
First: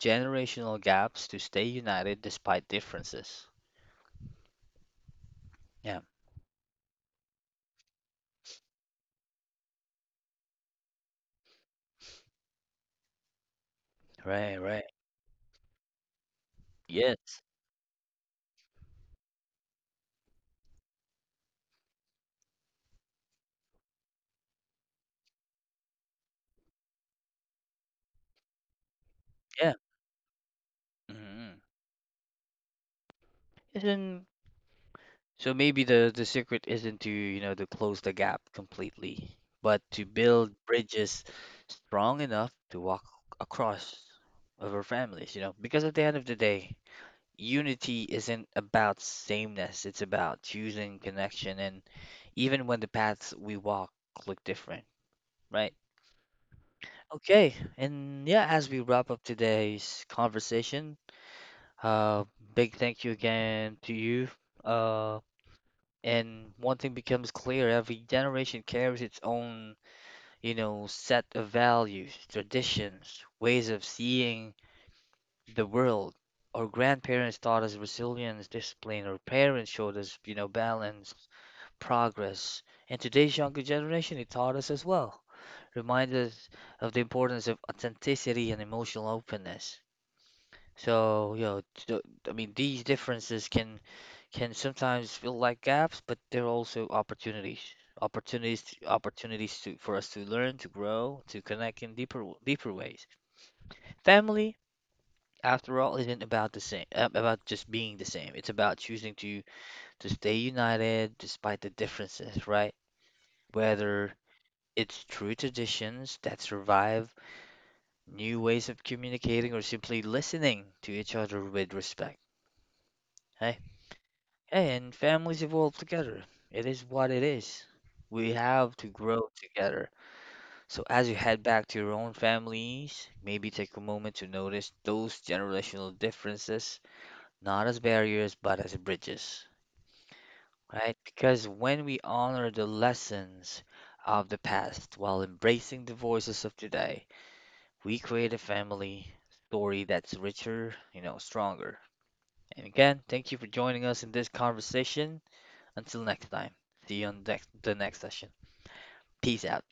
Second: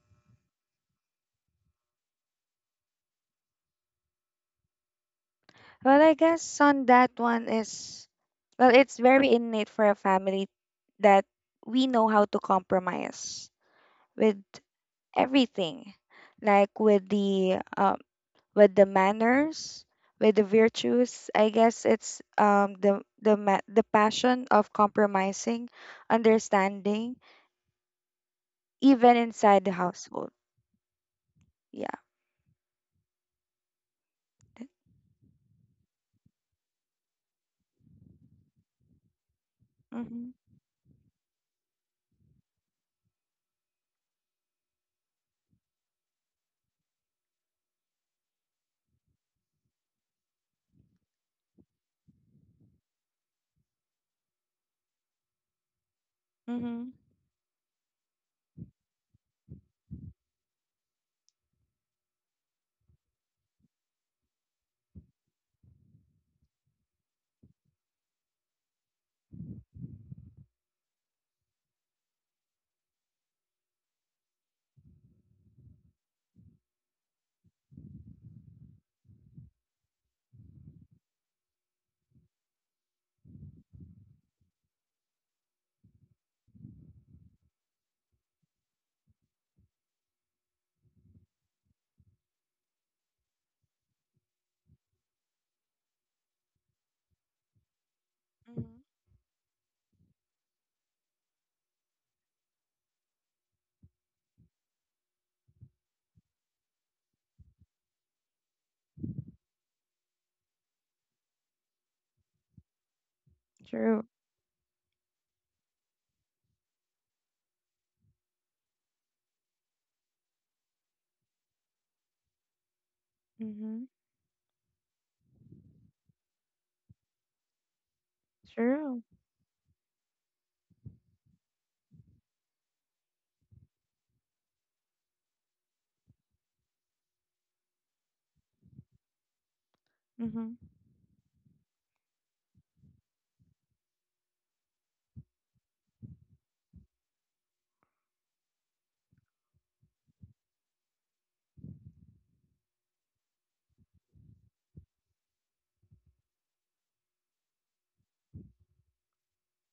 Speaker 1: generational gaps to stay united despite differences? Yeah,
Speaker 2: Well, I guess on that one is, well, it's very innate for a family that we know how to compromise with
Speaker 1: right, right.
Speaker 2: everything, like
Speaker 1: Yes,
Speaker 2: with the manners, with the virtues. I guess it's the passion of compromising, understanding even inside the
Speaker 1: yeah.
Speaker 2: household. Yeah.
Speaker 1: Mm-hmm. So maybe the secret isn't to, you know, to close the gap completely, but to
Speaker 2: Mm-hmm.
Speaker 1: build bridges strong enough to walk across over families, you know, because at the end of the day, unity isn't about sameness, it's about choosing connection and even when the paths we walk look different, right?
Speaker 2: Mm-hmm.
Speaker 1: Okay, and yeah, as we wrap up today's conversation, uh big thank you again to you. Uh And one thing becomes clear, every generation carries its own, you know, set of values, traditions, ways of seeing the world. Our grandparents taught us resilience, discipline. Our parents showed us, you know, balance, progress. And today's younger generation, it taught us as well. Remind us of the importance of authenticity and emotional openness. So, you know, I mean, these differences can sometimes feel like gaps, but they're also opportunities.
Speaker 2: Mm-hmm.
Speaker 1: Opportunities to, for us to learn, to grow, to connect in deeper, deeper ways. Family, after all, isn't about the same, about just being the same. It's about choosing to stay united despite the differences, right?
Speaker 2: True.
Speaker 1: Whether it's true traditions that survive, new ways of communicating, or simply listening to each other with respect. Hey.
Speaker 2: Mm-hmm.
Speaker 1: Hey, and families evolve together. It is what it is. We have to
Speaker 2: True.
Speaker 1: grow together. So as you head back to your own families, maybe take a moment to notice those generational differences, not as barriers, but as bridges,
Speaker 2: Mm-hmm.
Speaker 1: right? Because when we honor the lessons of the past while embracing the voices of today, we create a family story that's richer, you know, stronger. And again, thank you for joining us in this conversation. Until next time, see you on the next session. Peace out.